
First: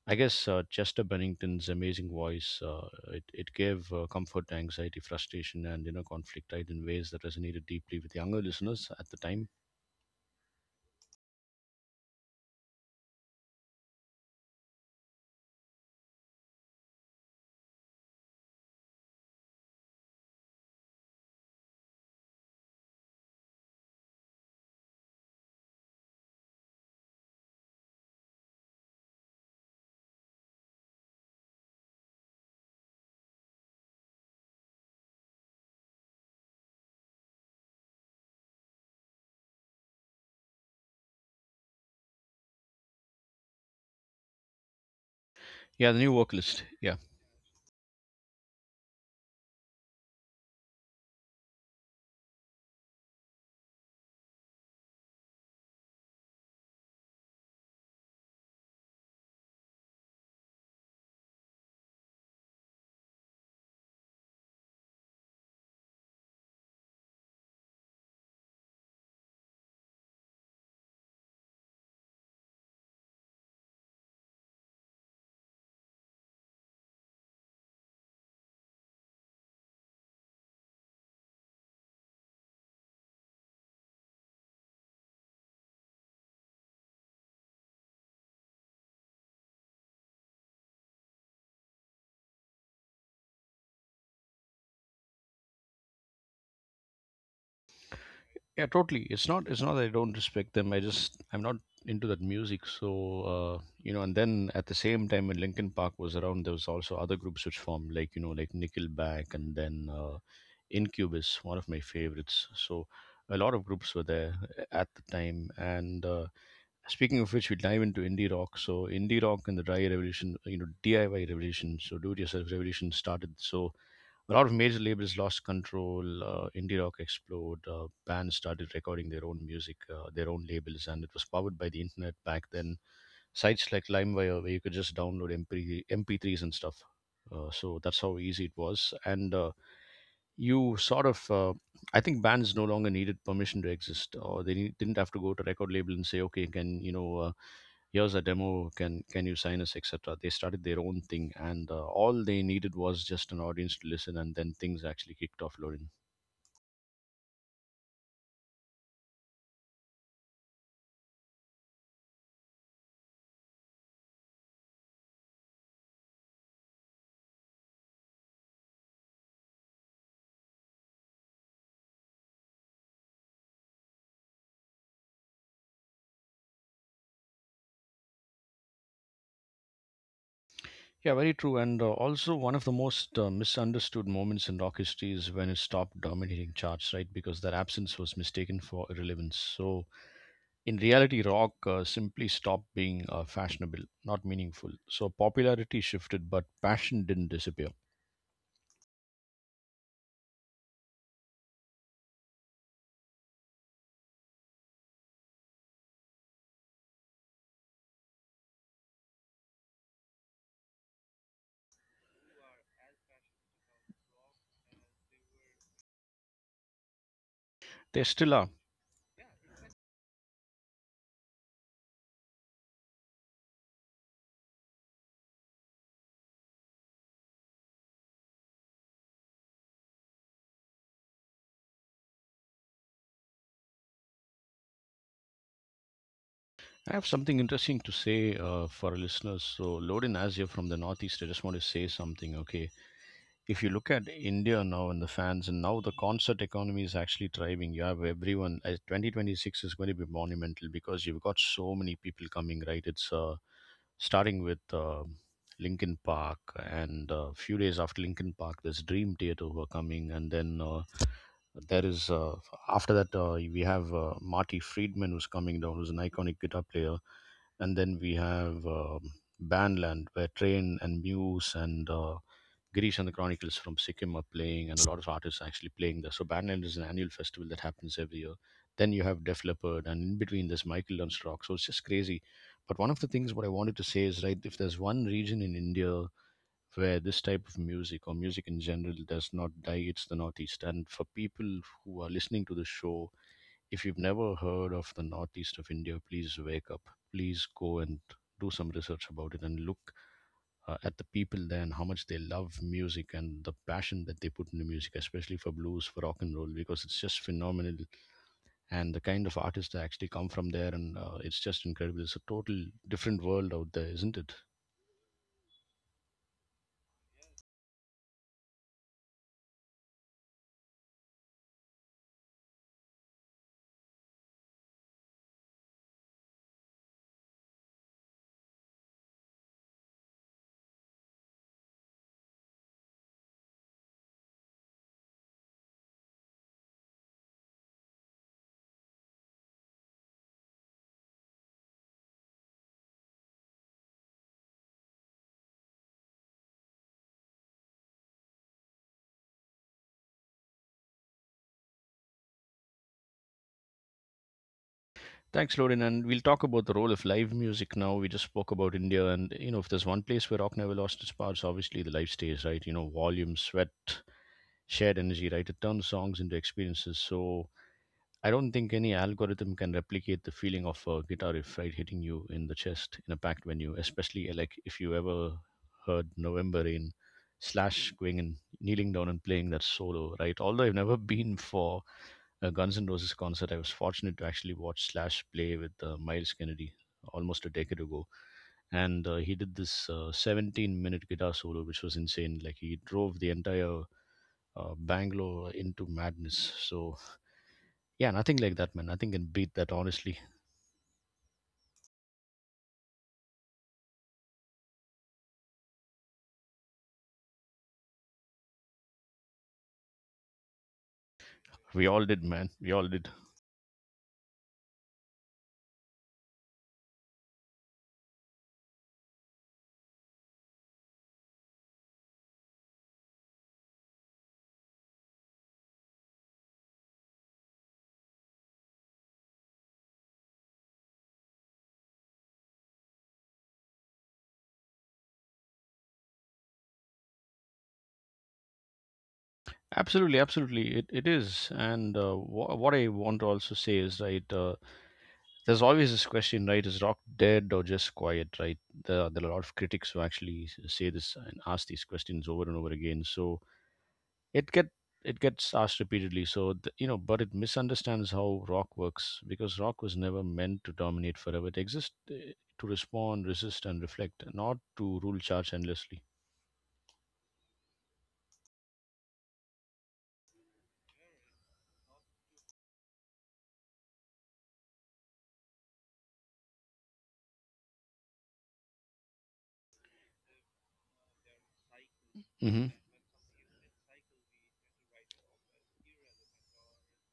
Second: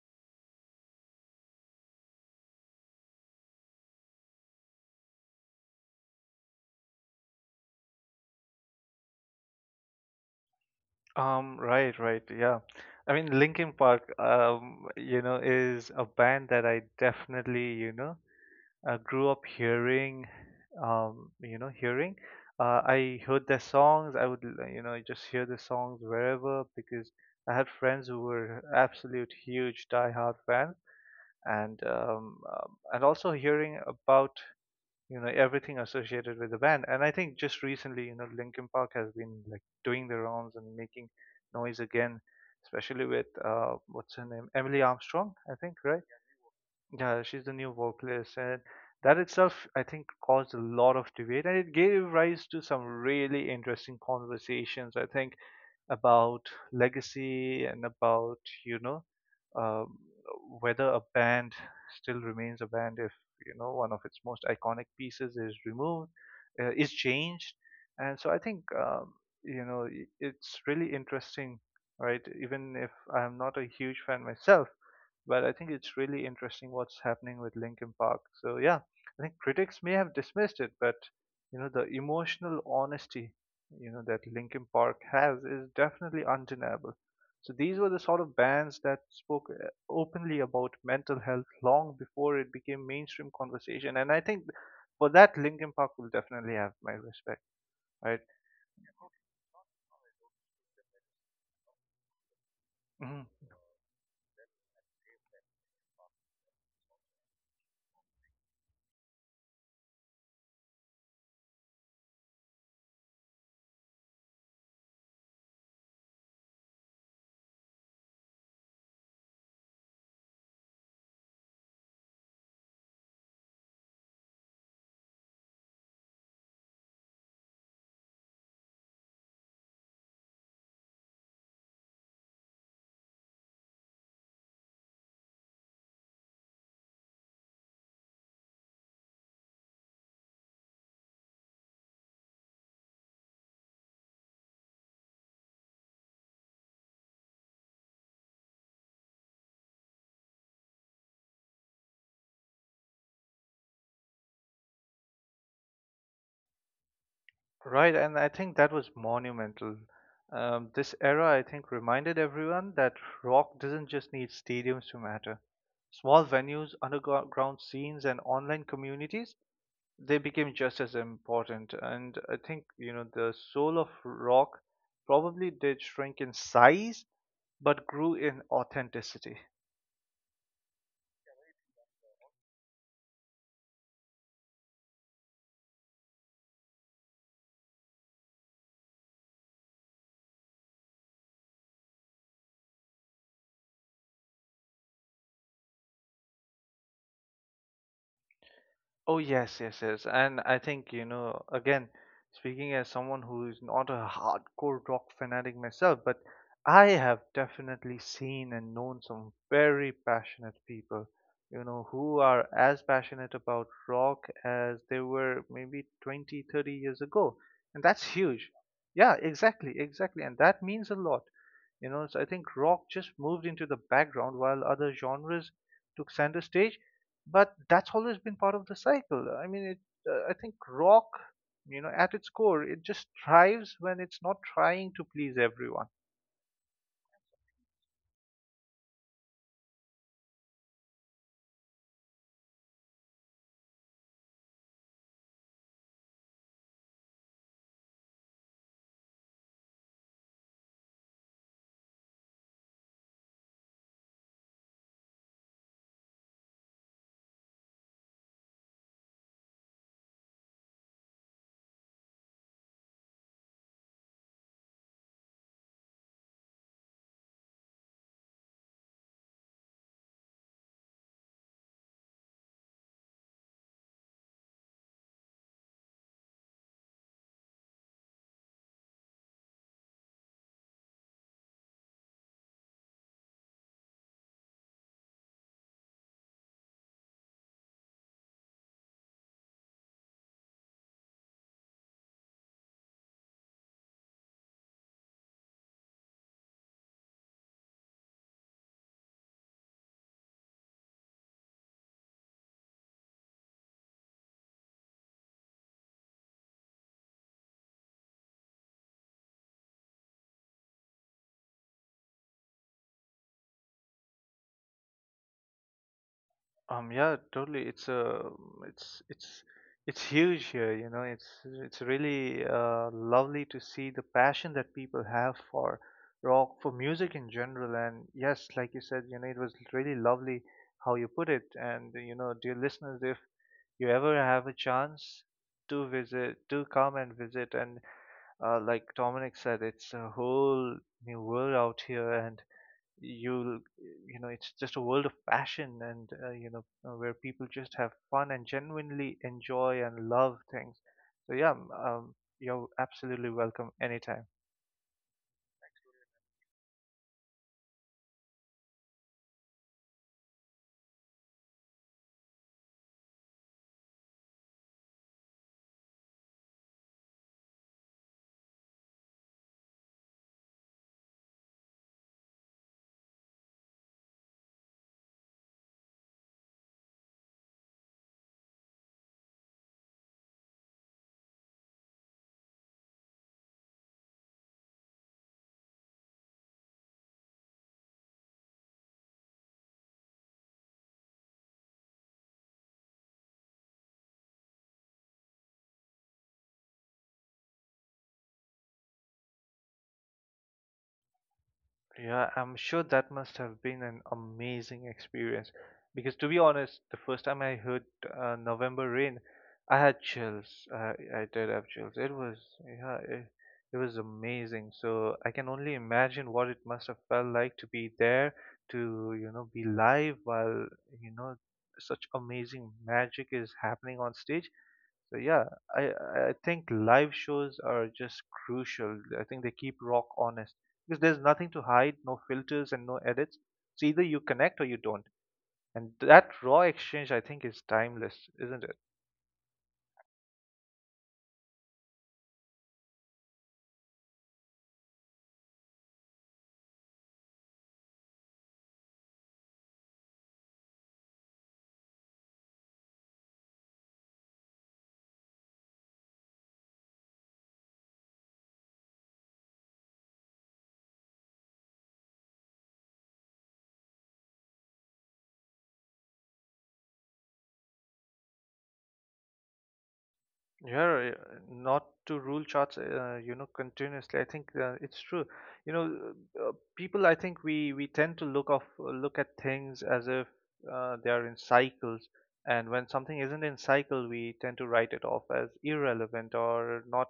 Speaker 1: I guess Chester Bennington's amazing voice it gave comfort to anxiety, frustration, and, you know, conflict, right, in ways that resonated deeply with younger listeners at the time.
Speaker 2: Right, right, yeah. I mean, Linkin Park, you know, is a band that I definitely, grew up hearing, um, you know, hearing. I heard their songs. I would, you know, just hear the songs wherever because I had friends who were absolute huge die-hard fans, and also hearing about you know everything associated with the band. And I think just recently, you know, Linkin Park has been like doing the rounds and making noise again, especially with what's her name, Emily Armstrong, I think,
Speaker 1: Yeah, the
Speaker 2: right?
Speaker 1: new vocalist. Yeah.
Speaker 2: Yeah, she's the new vocalist, and that itself, I think, caused a lot of debate, and it gave rise to some really interesting conversations. I think about legacy and about you know um, whether a band still remains a band if you know one of its most iconic pieces is removed is changed and so I think you know it's really interesting right even if I'm not a huge fan myself but I think it's really interesting what's happening with Linkin Park so yeah I think critics may have dismissed it but you know the emotional honesty you know that Linkin Park has is definitely undeniable. So these were the sort of bands that spoke openly about mental health long before it became mainstream conversation, and I think for that Linkin Park will definitely have my respect, right?
Speaker 1: Yeah, totally. It's not. It's not that I don't respect them. I just, I'm not into that music. So
Speaker 2: Mhm.
Speaker 1: you know, and then at the same time when Linkin Park was around, there was also other groups which formed, like, you know, like Nickelback, and then Incubus, one of my favorites. So a lot of groups were there at the time. And Speaking of which, we dive into indie rock. So indie rock and the dry revolution, you know, DIY revolution, so do-it-yourself revolution started. So a lot of major labels lost control. Indie rock exploded. Bands started recording their own music, their own labels, and it was powered by the internet back then. Sites like LimeWire, where you could just download MP MP3s and stuff. So that's how easy it was. And You sort of, I think bands no longer needed permission to exist, or they didn't have to go to record label and say, okay, can, you know. Here's a demo, can you sign us, etc. They started their own thing, and all they needed was just an audience to listen, and then things actually kicked off loading.
Speaker 2: Right, and I think that was monumental. This era, I think, reminded everyone that rock doesn't just need stadiums to matter. Small venues, underground scenes, and online communities they became just as important. And I think, you know, the soul of rock probably did shrink in size, but grew in authenticity.
Speaker 1: Yeah, very true. And also, one of the most misunderstood moments in rock history is when it stopped dominating charts, right? Because their absence was mistaken for irrelevance. So in reality, rock simply stopped being fashionable, not meaningful. So popularity shifted, but passion didn't disappear.
Speaker 2: Oh yes, yes, yes. And I think, you know, again, speaking as someone who is not a hardcore rock fanatic myself, but I have definitely seen and known some very passionate people, you know, who are as passionate about rock as they were maybe 20, 30 years ago. And
Speaker 1: They
Speaker 2: that's
Speaker 1: still are.
Speaker 2: huge. Yeah, exactly, exactly. And that means a lot. You know, so I think rock just moved into the background while other genres took center stage but that's always been part of the cycle. I mean, I think rock, you know, at its core, it just thrives when it's not trying to please everyone.
Speaker 1: I have something interesting to say for our listeners. So, Lodin, as you're from the Northeast, I just want to say something, okay? If you look at India now and the fans, and now the concert economy is actually thriving. You have everyone. 2026 is going to be monumental because you've got so many people coming, right? It's starting with Linkin Park, and a few days after Linkin Park, there's Dream Theater who are coming, and then there is after that we have Marty Friedman, who's coming down, who's an iconic guitar player, and then we have Bandland, where Train and Muse and Girish and the Chronicles from Sikkim are playing, and a lot of artists are actually playing there. So Bandland is an annual festival that happens every year. Then you have Def Leppard, and in between there's Michael Learns to Rock. So it's just crazy. But one of the things what I wanted to say is, right, if there's one region in India where this type of music or music in general does not die, it's the Northeast. And for people who are listening to the show, if you've never heard of the Northeast of India, please wake up, please go and do some research about it and look at the people there and how much they love music and the passion that they put into music, especially for blues, for rock and roll, because it's just phenomenal. And the kind of artists that actually come from there, and it's just incredible. It's a total different world out there, isn't it?
Speaker 2: Yeah, totally. It's, it's, it's huge here. It's really lovely to see the passion that people have for rock, for music in general. And yes, like you said, you know, it was really lovely how you put it. And you know, dear listeners, if you ever have a chance, do visit, do come and visit and like Dominic said, it's a whole new world out here, and you'll, you know, it's just a world of passion, and you know, where people just have fun and genuinely enjoy and love things. So yeah, you're absolutely welcome anytime.
Speaker 1: Thanks, Lorin. And we'll talk about the role of live music now. We just spoke about India, and you know, if there's one place where rock never lost its powers, obviously the live stage, right? You know, volume, sweat, shared energy, right? It turns songs into experiences. So I don't think any algorithm can replicate the feeling of a guitar riff, right, hitting you in the chest in a packed venue, especially like if you ever heard November Rain, slash going and kneeling down and playing that solo, right? Although I've never been for a Guns N' Roses concert, I was fortunate to actually watch Slash play with Miles Kennedy almost a decade ago. And he did this 17-minute guitar solo, which was insane. Like he drove the entire Bangalore into madness. So yeah, nothing like that, man. Nothing can beat that, honestly.
Speaker 2: Yeah, I'm sure that must have been an amazing experience because to be honest, the first time I heard November Rain, I had chills. I did have
Speaker 1: We
Speaker 2: chills.
Speaker 1: all
Speaker 2: It
Speaker 1: did,
Speaker 2: was
Speaker 1: man. We all
Speaker 2: Yeah,
Speaker 1: did.
Speaker 2: it was amazing. So I can only imagine what it must have felt like to be there, to you know, be live while you know such amazing magic is happening on stage. So yeah, I think live shows are just crucial. I think they keep rock honest because there's nothing to hide, no filters and no edits. So either you connect or you don't. And that raw exchange I think is timeless, isn't it?
Speaker 1: Absolutely, absolutely. It is. And what I want to also say is, right, there's always this question, right? Is rock dead or just quiet, right? There are a lot of critics who actually say this and ask these questions over and over again. So it get it gets asked repeatedly. So you know, but it misunderstands how rock works, because rock was never meant to dominate forever. It exists to respond, resist, and reflect, not to rule charge endlessly.
Speaker 2: Yeah, yeah, not to rule charts, you know, continuously. I think it's true. You know, uh, people. I think we tend to look at things as if they are in cycles,
Speaker 1: Hmm.
Speaker 2: and when something isn't in cycle, we tend to write it off as irrelevant or not,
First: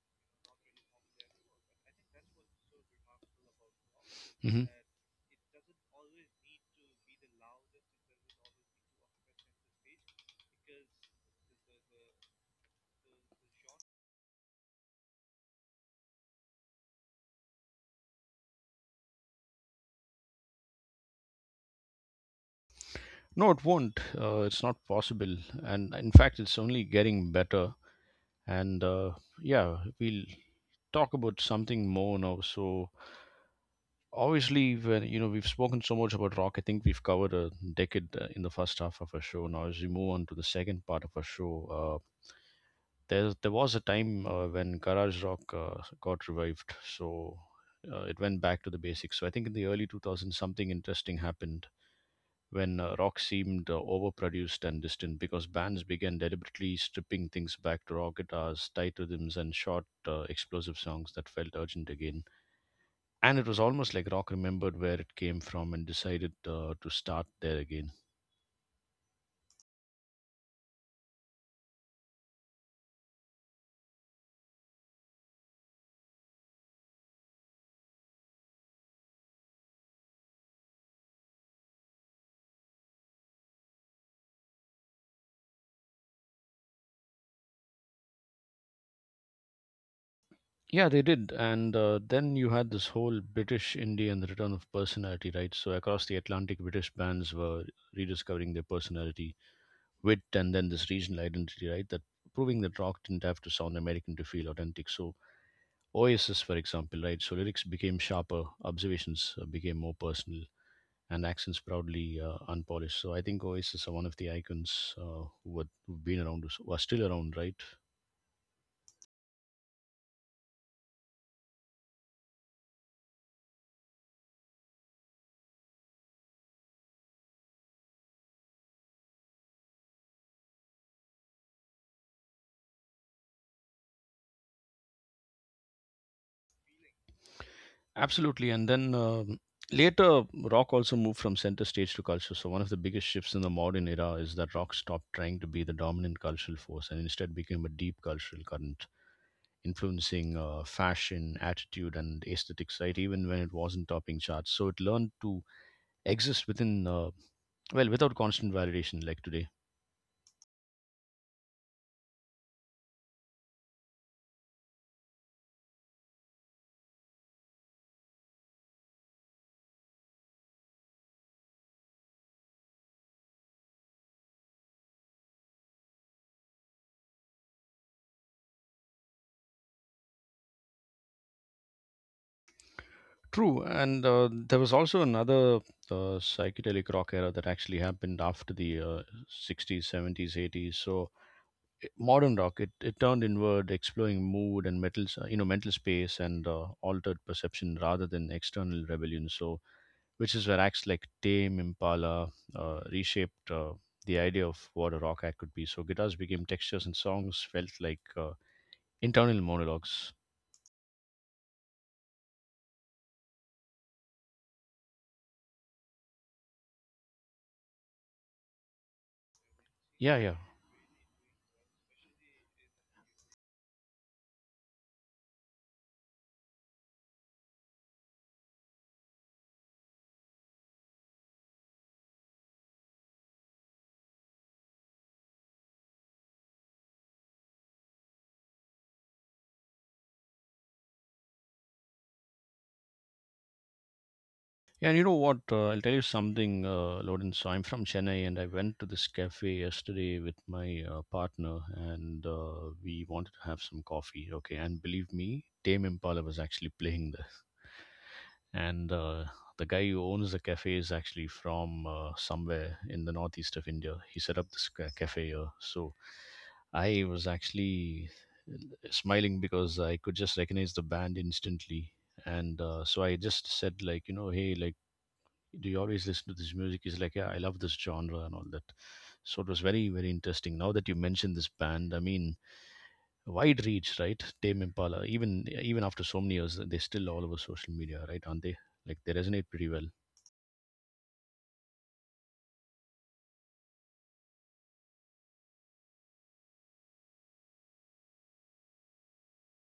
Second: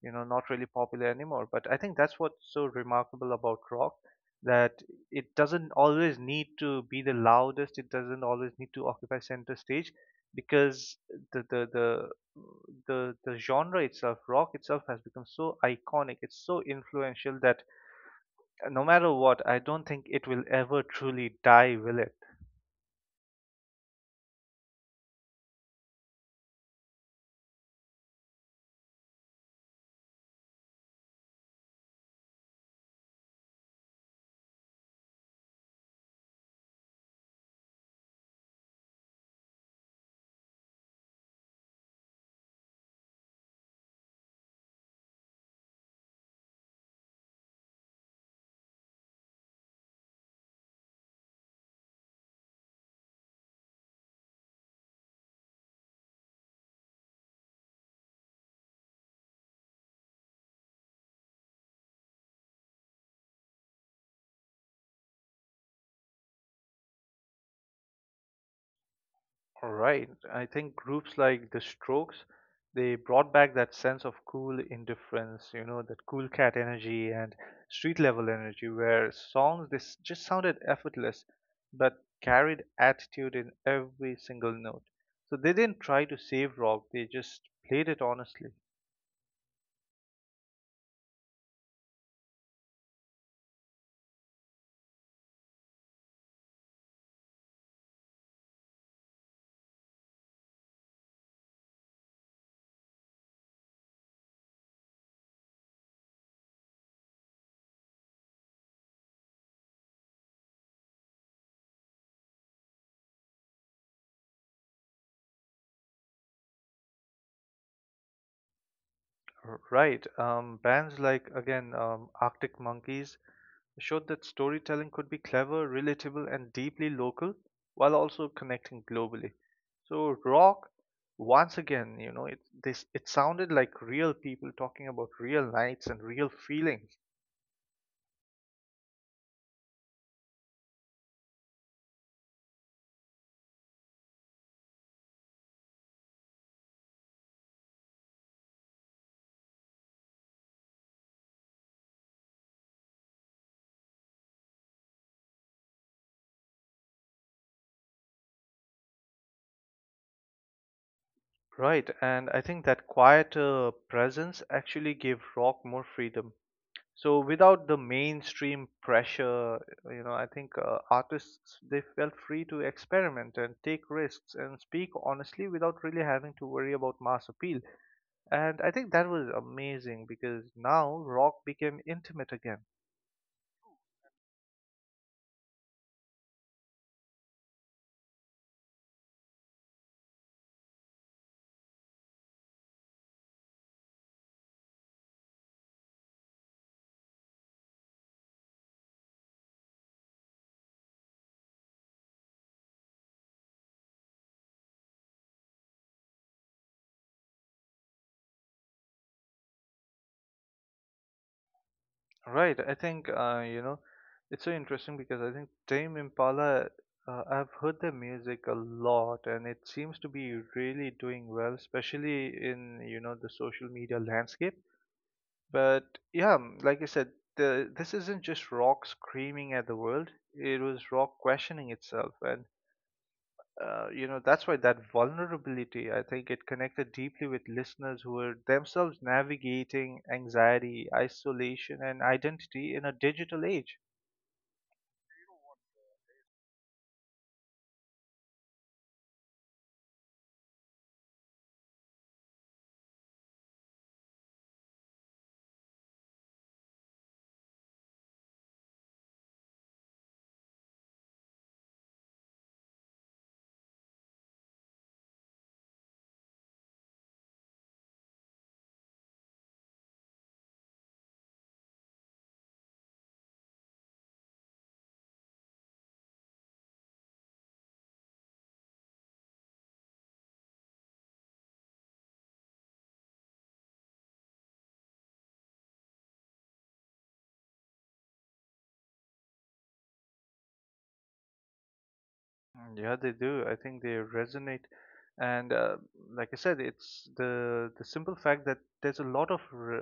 Speaker 2: you know, not really popular anymore. But I think that's what's so remarkable about rock
Speaker 1: Hmm.
Speaker 2: that it doesn't always need to be the loudest. It doesn't always need to occupy center stage because the the the the genre itself, rock itself, has become so iconic. It's so influential that no matter what, I don't think it will ever truly die, will it?
Speaker 1: No, it won't. It's not possible, and in fact, it's only getting better. And yeah, we'll talk about something more now. So obviously, when you know we've spoken so much about rock, I think we've covered a decade in the first half of our show. Now, as we move on to the second part of our show, there was a time when garage rock got revived. So it went back to the basics. So I think in the early 2000s, something interesting happened, when rock seemed overproduced and distant, because bands began deliberately stripping things back to raw guitars, tight rhythms, and short, explosive songs that felt urgent again. And it was almost like rock remembered where it came from and decided to start there again.
Speaker 2: All right. I think groups like the Strokes, they brought back that sense of cool indifference, you know, that cool cat energy and street level energy, where songs this just sounded effortless, but carried attitude in every single note. So they didn't try to save rock; they just played it honestly.
Speaker 1: Yeah, they did. And then you had this whole British indie and the return of personality, right? So across the Atlantic, British bands were rediscovering their personality, wit, and then this regional identity, right? That proving that rock didn't have to sound American to feel authentic. So Oasis, for example, right? So lyrics became sharper, observations became more personal, and accents proudly unpolished. So I think Oasis are one of the icons who have been around, who are still around, right?
Speaker 2: Right. Bands like, again, Arctic Monkeys showed that storytelling could be clever, relatable, and deeply local while also connecting globally. So, rock, once again, you know, it sounded like real people talking about real nights and real feelings.
Speaker 1: Absolutely. And then later, rock also moved from center stage to culture. So one of the biggest shifts in the modern era is that rock stopped trying to be the dominant cultural force and instead became a deep cultural current, influencing fashion, attitude, and aesthetics, right? Even when it wasn't topping charts. So it learned to exist within, well, without constant validation, like today.
Speaker 2: Right. And I think that quieter presence actually gave rock more freedom. So without the mainstream pressure you know I think artists they felt free to experiment and take risks and speak honestly without really having to worry about mass appeal and I think that was amazing because now rock became intimate again.
Speaker 1: True, and there was also another psychedelic rock era that actually happened after the 60s, 70s, 80s. So modern rock, it turned inward, exploring mood and metal, you know, mental space and altered perception rather than external rebellion. So which is where acts like Tame Impala reshaped the idea of what a rock act could be. So guitars became textures and songs felt like internal monologues.
Speaker 2: Right I think you know it's so interesting because I think Tame Impala I've heard their music a lot and it seems to
Speaker 1: Yeah,
Speaker 2: be
Speaker 1: yeah.
Speaker 2: really doing well especially in you know the social media landscape. But yeah, like I said, this isn't just rock screaming at the world. It was rock questioning itself, and you know that's why that vulnerability. I think it connected deeply with listeners who were themselves navigating anxiety, isolation, and identity in a digital age.
Speaker 1: Yeah, and you know what? I'll tell you something, Lawrence. I'm from Chennai, and I went to this cafe yesterday with my partner, and we wanted to have some coffee. Okay, and believe me, Tame Impala was actually playing there, and the guy who owns the cafe is actually from somewhere in the northeast of India. He set up this cafe here, so I was actually uh, smiling because I could just recognize the band instantly. And so I just said, like, you know, hey, like, do you always listen to this music? He's like, yeah, I love this genre and all that. So it was very, very interesting. Now that you mentioned this band, I mean, wide reach, right? Tame Impala, even after so many years, they're still all over social media, right? Aren't they? Like they resonate pretty well.
Speaker 2: Mm, yeah, they do. I think they resonate, and like I said, it's the simple fact that there's a lot of re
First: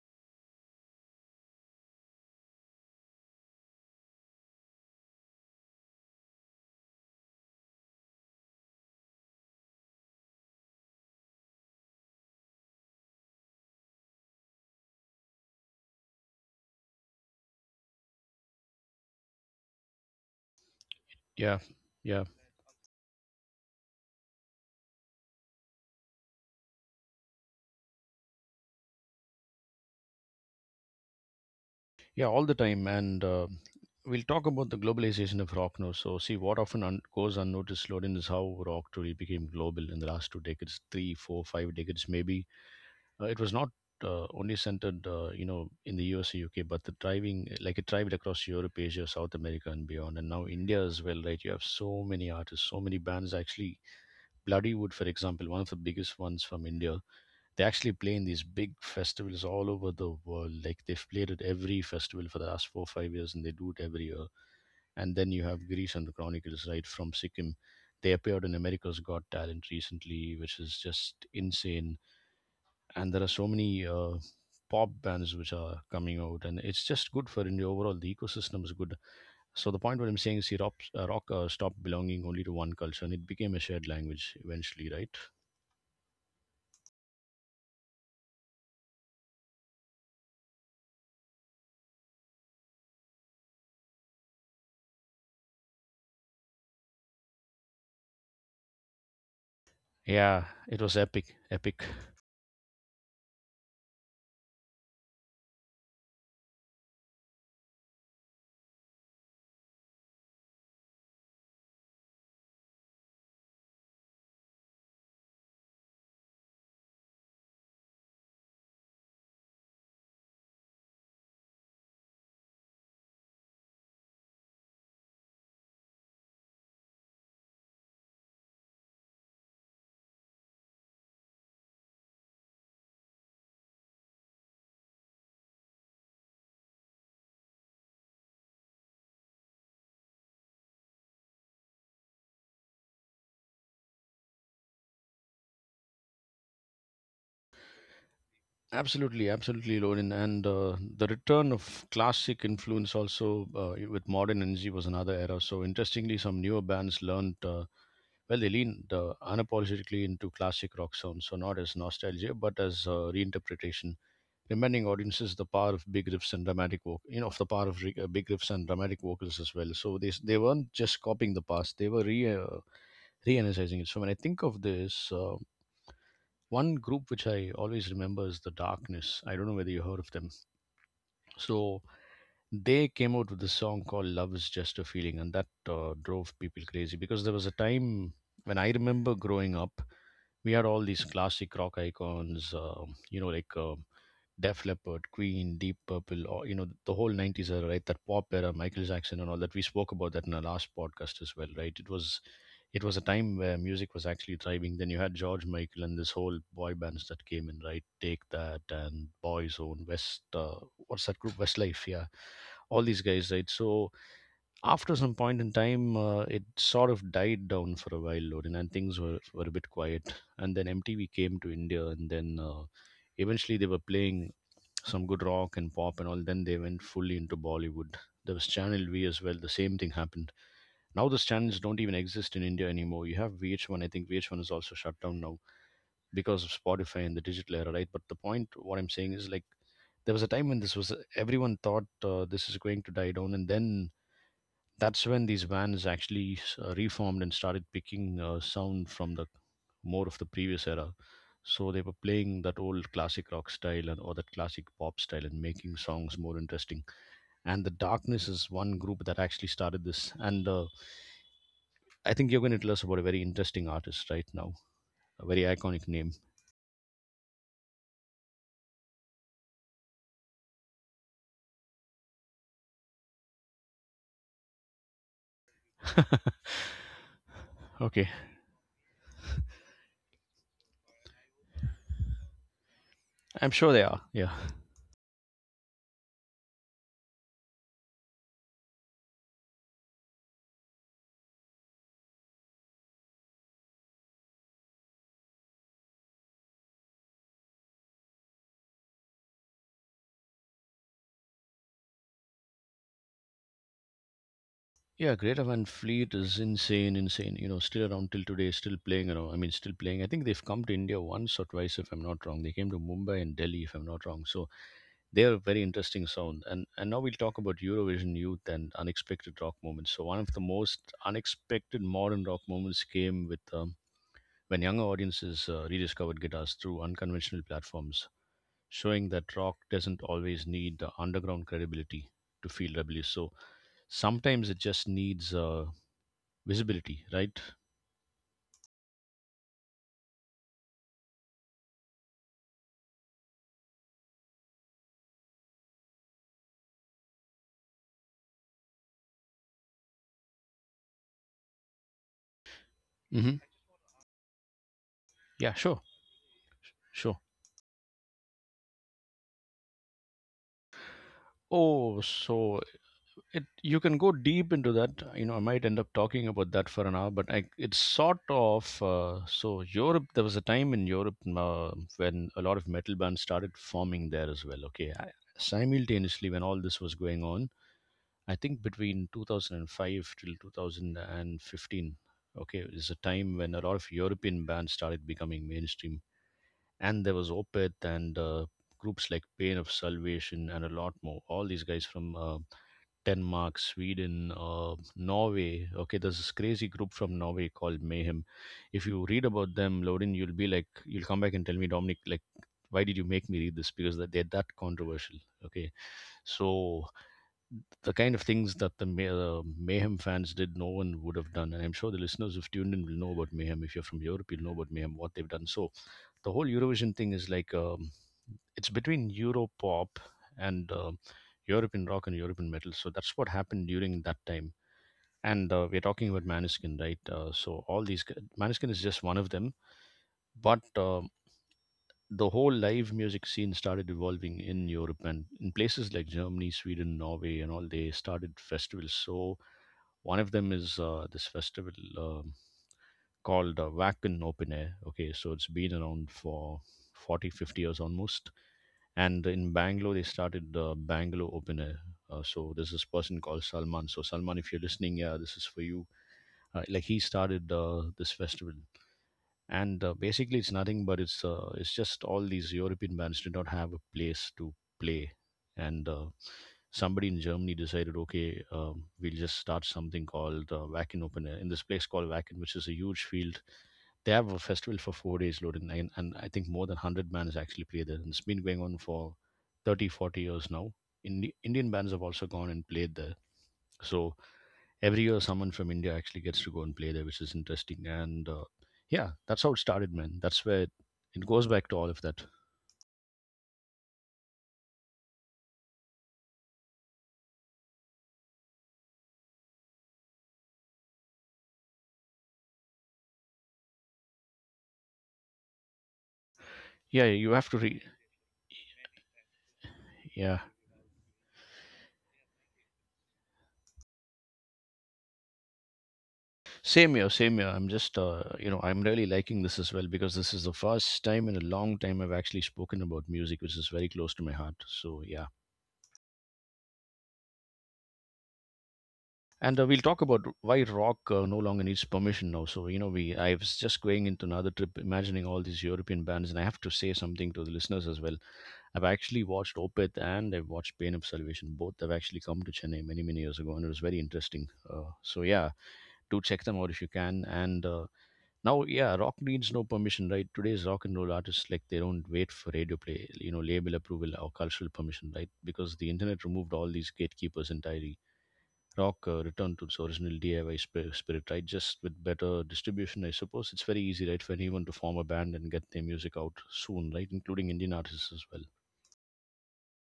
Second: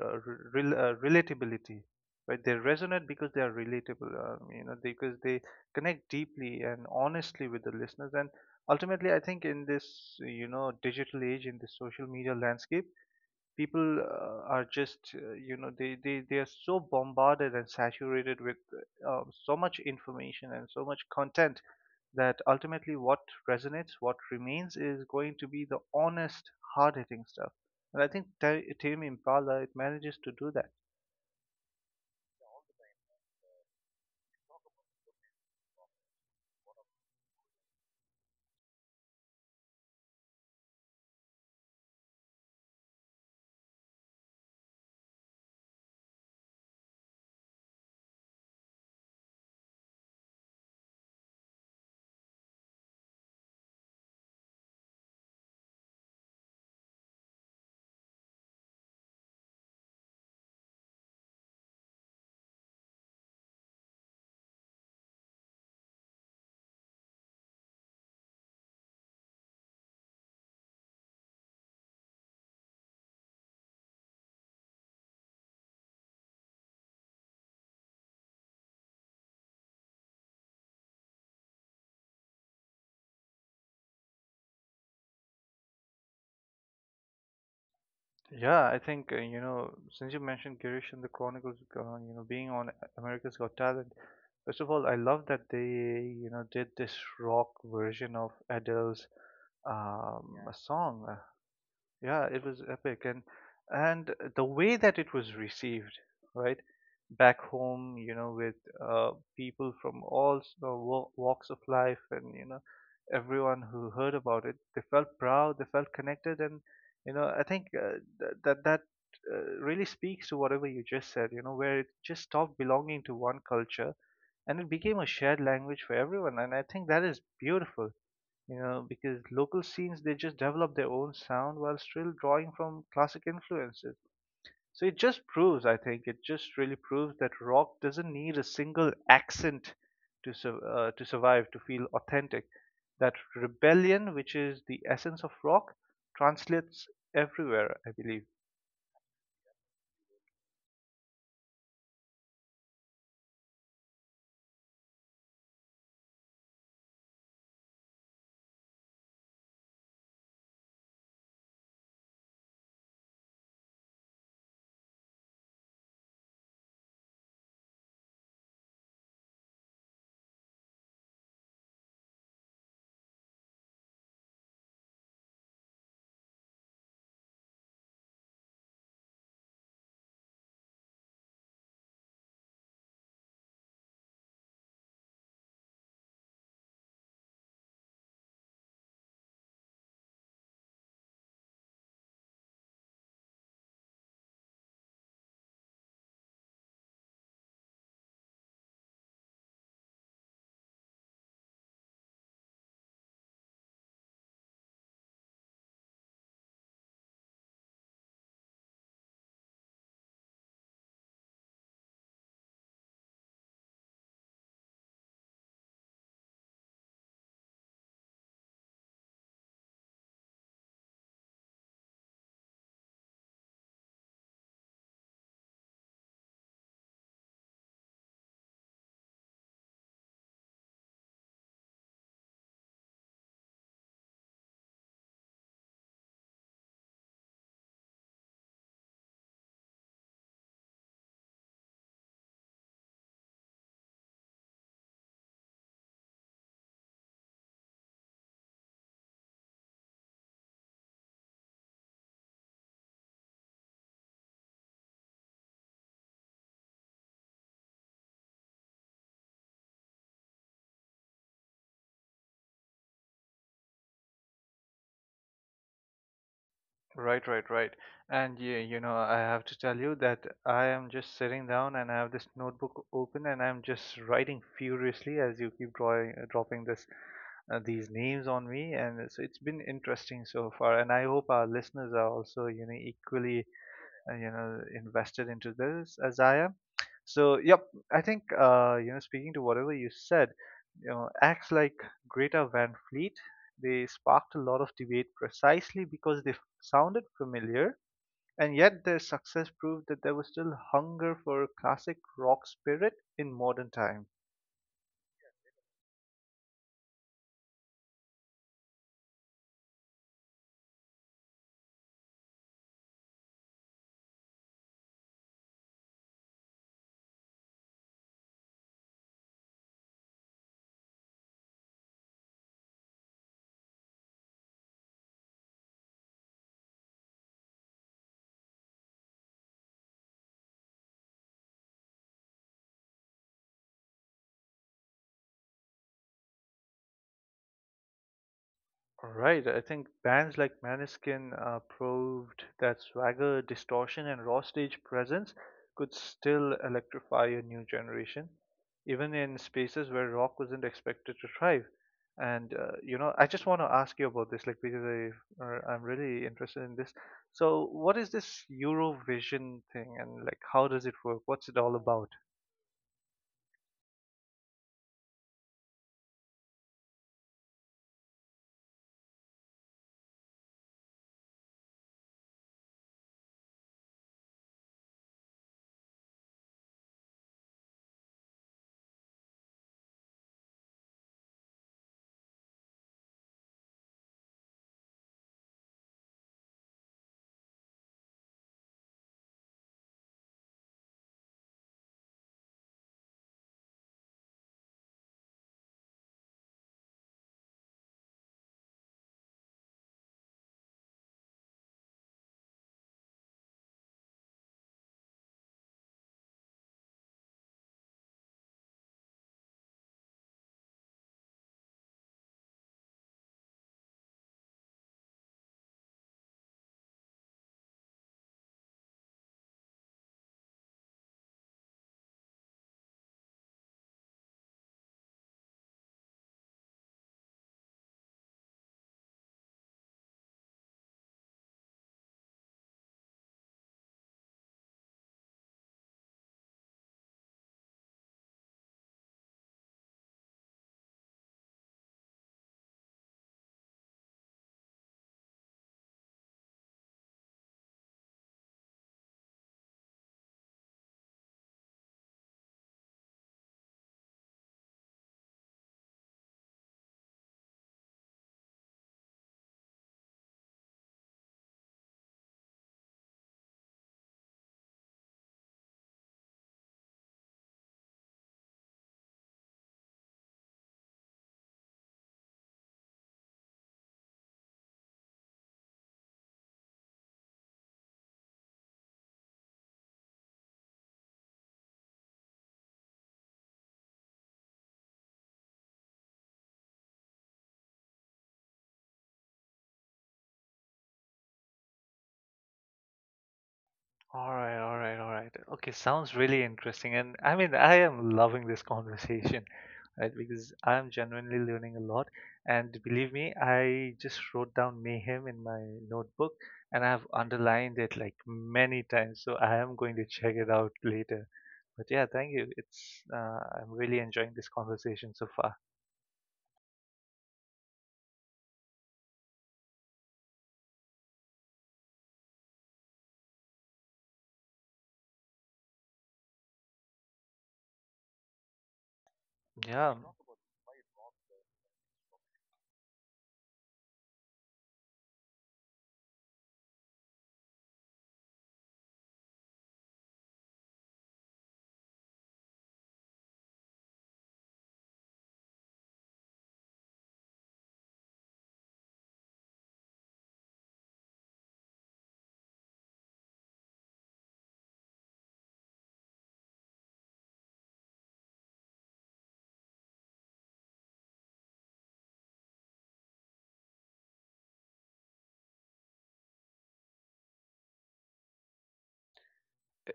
Speaker 2: rel relatability, right? They resonate because they are relatable, you know, because they connect deeply and honestly with the listeners. And ultimately, I think in this, you know, digital age, in this social media landscape, people are just, you know, they are so bombarded and saturated with so much information and so much
Speaker 1: Yeah,
Speaker 2: content
Speaker 1: yeah,
Speaker 2: that ultimately what resonates, what remains is going to be the honest, hard hitting stuff. And I think Tame Impala, it manages to do that.
Speaker 1: yeah, all the time. And we'll talk about the globalization of rock now. So, see, what often goes unnoticed, Loden, is how rock truly became global in the last two decades, three, four, five decades, maybe. It was not only centered, you know, in the US or UK, but the driving, like it thrived across Europe, Asia, South America, and beyond. And now India as well, right? You have so many artists, so many bands. Actually, Bloodywood, for example, one of the biggest ones from India, they actually play in these big festivals all over the world. Like they've played at every festival for the last 4 or 5 years, and they do it every year. And then you have Greece and the Chronicles, right, from Sikkim. They appeared in America's Got Talent recently, which is just insane. And there are so many pop bands which are coming out, and it's just good for India. Overall, the ecosystem is good. So the point what I'm saying is, see, rock stopped belonging only to one culture, and it became a shared language eventually, right?
Speaker 2: Yeah, I think, you know, since you mentioned Girish and the Chronicles, you know, being on America's Got Talent, first of all, I love that you know, did this rock version of Adele's
Speaker 1: Yeah,
Speaker 2: a
Speaker 1: it was
Speaker 2: song.
Speaker 1: epic, epic.
Speaker 2: Yeah, it was epic, and the way that it was received, right, back home, you know, with people from walks of life, and you know, everyone who heard about it, they felt proud, they felt connected, and you know, I think th- that that really speaks to whatever you just said, you know, where it just stopped belonging to one culture and it became a shared language for everyone, and I think that is beautiful you know, because local scenes they just develop their own sound while still drawing from classic influences. So it just proves, I think, it just really proves that rock doesn't need a single accent to to survive to feel authentic. That rebellion, which is the essence of rock, translates everywhere, I believe.
Speaker 1: Absolutely, absolutely, Lorin. And the return of classic influence also with modern energy was another era. So interestingly, some newer bands learned well they leaned unapologetically into classic rock sounds, so not as nostalgia but as reinterpretation, reminding audiences the power of big riffs and dramatic voc you know, of the power of big riffs and dramatic vocals as well. So they weren't just copying the past; they were re re-energizing it. So when I think of this, one group which I always remember is the Darkness. I don't know whether you heard of them. So they came out with a song called "Love Is Just a Feeling," and that drove people crazy, because there was a time when I remember growing up, we had all these classic rock icons, you know, like Def Leppard, Queen, Deep Purple, or you know, the whole '90s era, right? That pop era, Michael Jackson, and all that. We spoke about that in our last podcast as well, right? It was a time where music was actually thriving. Then you had George Michael and this whole boy bands that came in, right? Take That and Boyzone, West, what's that group? Westlife, yeah. All these guys, right? So after some point in time, it sort of died down for a while, Lorin, and were a bit quiet. And then MTV came to India, and then eventually they were playing some good rock and pop and all. Then they went fully into Bollywood. There was Channel V as well. The same thing happened. Now those channels don't even exist in India anymore. You have VH1. I think VH1 is also shut down now because of Spotify and the digital era, right? But the point, what I'm saying is like, there was a time when this was everyone thought this is going to die down, and then that's when these bands actually reformed and started picking sound from the more of the previous era. So they were playing that old classic rock style and or that classic pop style and making songs more interesting. And the Darkness is one group that actually started this. And I think you're going to tell us about a very interesting artist right now, a very iconic name.
Speaker 2: Right, right, right. And yeah, you know, I have to tell you that I am just sitting down and I have this notebook open and I'm just writing furiously as you keep drawing, dropping this, these
Speaker 1: Okay,
Speaker 2: names on me. And so it's been interesting so far. And I hope our listeners are also, you know, equally
Speaker 1: I'm sure they are. Yeah.
Speaker 2: you know invested into this as I am. So yep, I think you know, speaking to whatever you said, you know, acts like Greta Van Fleet, they sparked a lot of debate precisely because sounded familiar, and yet their success proved that there was still hunger for classic rock spirit in modern times.
Speaker 1: Yeah, Greta Van Fleet is insane, insane. You know, still around till today, still playing around. I mean, still playing. I think they've come to India once or twice, if I'm not wrong. They came to Mumbai and Delhi, if I'm not wrong. So they are a very interesting sound. And now we'll talk about Eurovision youth and unexpected rock moments. So one of the most unexpected modern rock moments came with when younger audiences rediscovered guitars through unconventional platforms, showing that rock doesn't always need underground credibility to feel rebellious. So sometimes it just needs visibility, right?
Speaker 2: All right, I think bands like Maneskin proved that swagger, distortion, and raw stage presence could still electrify a new generation, even in spaces where rock wasn't expected to thrive. And you know, I
Speaker 1: hmm
Speaker 2: just want to ask you about this, like, because I
Speaker 1: Yeah, sure,
Speaker 2: I'm really interested in this.
Speaker 1: sure.
Speaker 2: So, what is this Eurovision thing, and like how does it work? What's it all
Speaker 1: Oh,
Speaker 2: about?
Speaker 1: so it you can go deep into that. You know, I might end up talking about that for an hour, but it's sort of so Europe. There was a time in Europe when a lot of metal bands started forming there as well. Simultaneously when all this was going on, I think between 2005 till 2015. Okay, is a time when a lot of European bands started becoming mainstream and there was Opeth and groups like Pain of Salvation and a lot more. All these guys from Denmark, Sweden, Norway. Okay, there's this crazy group from Norway called Mayhem. If you read about them, Lorin, you'll be like, you'll come back and tell me, Dominic, like, why did you make me read this? Because that they're that controversial. Okay, so the kind of things that the Mayhem fans did, no one would have done. And I'm sure the listeners who've tuned in will know about Mayhem. If you're from Europe, you'll know about Mayhem, what they've done. So the whole Eurovision thing is like it's between Europop and European rock and European metal. So that's what happened during that time. And we're talking about Maneskin, right? So all these Maniskin is just one of them, but the whole live music scene started evolving in Europe and in places like Germany, Sweden, Norway, and all. They started festivals. So one of them is this festival um called Wacken Open Air. Okay, so it's been around for 40, 50 years almost and in Bangalore they started the Bangalore Open Air. So there's this person called Salman. So Salman, if you're listening, yeah, this is for you. Like he started this festival, and basically it's nothing but it's just all these European bands did not have a place to play, and somebody in Germany decided, okay, we'll just start something called Wacken Open Air in this place called Wacken, which is a huge field they have a festival for 4 days loaded, and I think more than 100 bands actually play there. And it's been going on for 30, 40 years now. Indian bands have also gone and played there. So every year, someone from India actually gets to go and play there, which is interesting. And yeah, that's how it started, man. It goes back to all of that.
Speaker 2: All right, all right, all right. Okay, sounds really interesting. And I mean, I am loving this conversation, right? Because I am genuinely learning a lot. And believe me, I just wrote down Mayhem in my notebook, and
Speaker 1: Yeah,
Speaker 2: I've
Speaker 1: you have to
Speaker 2: underlined
Speaker 1: read.
Speaker 2: it like many times. So I am going to check
Speaker 1: Yeah,
Speaker 2: it out later. But yeah, thank you. It's I'm really enjoying this conversation so far.
Speaker 1: same here, same here. I'm just, you know, I'm really liking this as well because this is the first time in a long time I've actually spoken about music, which is very close to my heart. So yeah. And we'll
Speaker 2: Yeah.
Speaker 1: talk about why rock no longer needs permission now. So you know, we I was just going into another trip, imagining all these European bands, and I have to say something to the listeners as well. I've actually watched Opeth and I've watched Pain of Salvation. Both have actually come to Chennai many many years ago, and it was very interesting. So yeah, do check them out if you can. And now, yeah, rock needs no permission, right? Today's rock and roll artists like they don't wait for radio play, you know, label approval or cultural permission, right? Because the internet removed all these gatekeepers entirely rock returned to its original DIY spirit, right? Just with better distribution, I suppose. It's very easy, right, for anyone to form a band and get their music out soon, right, including Indian artists as well.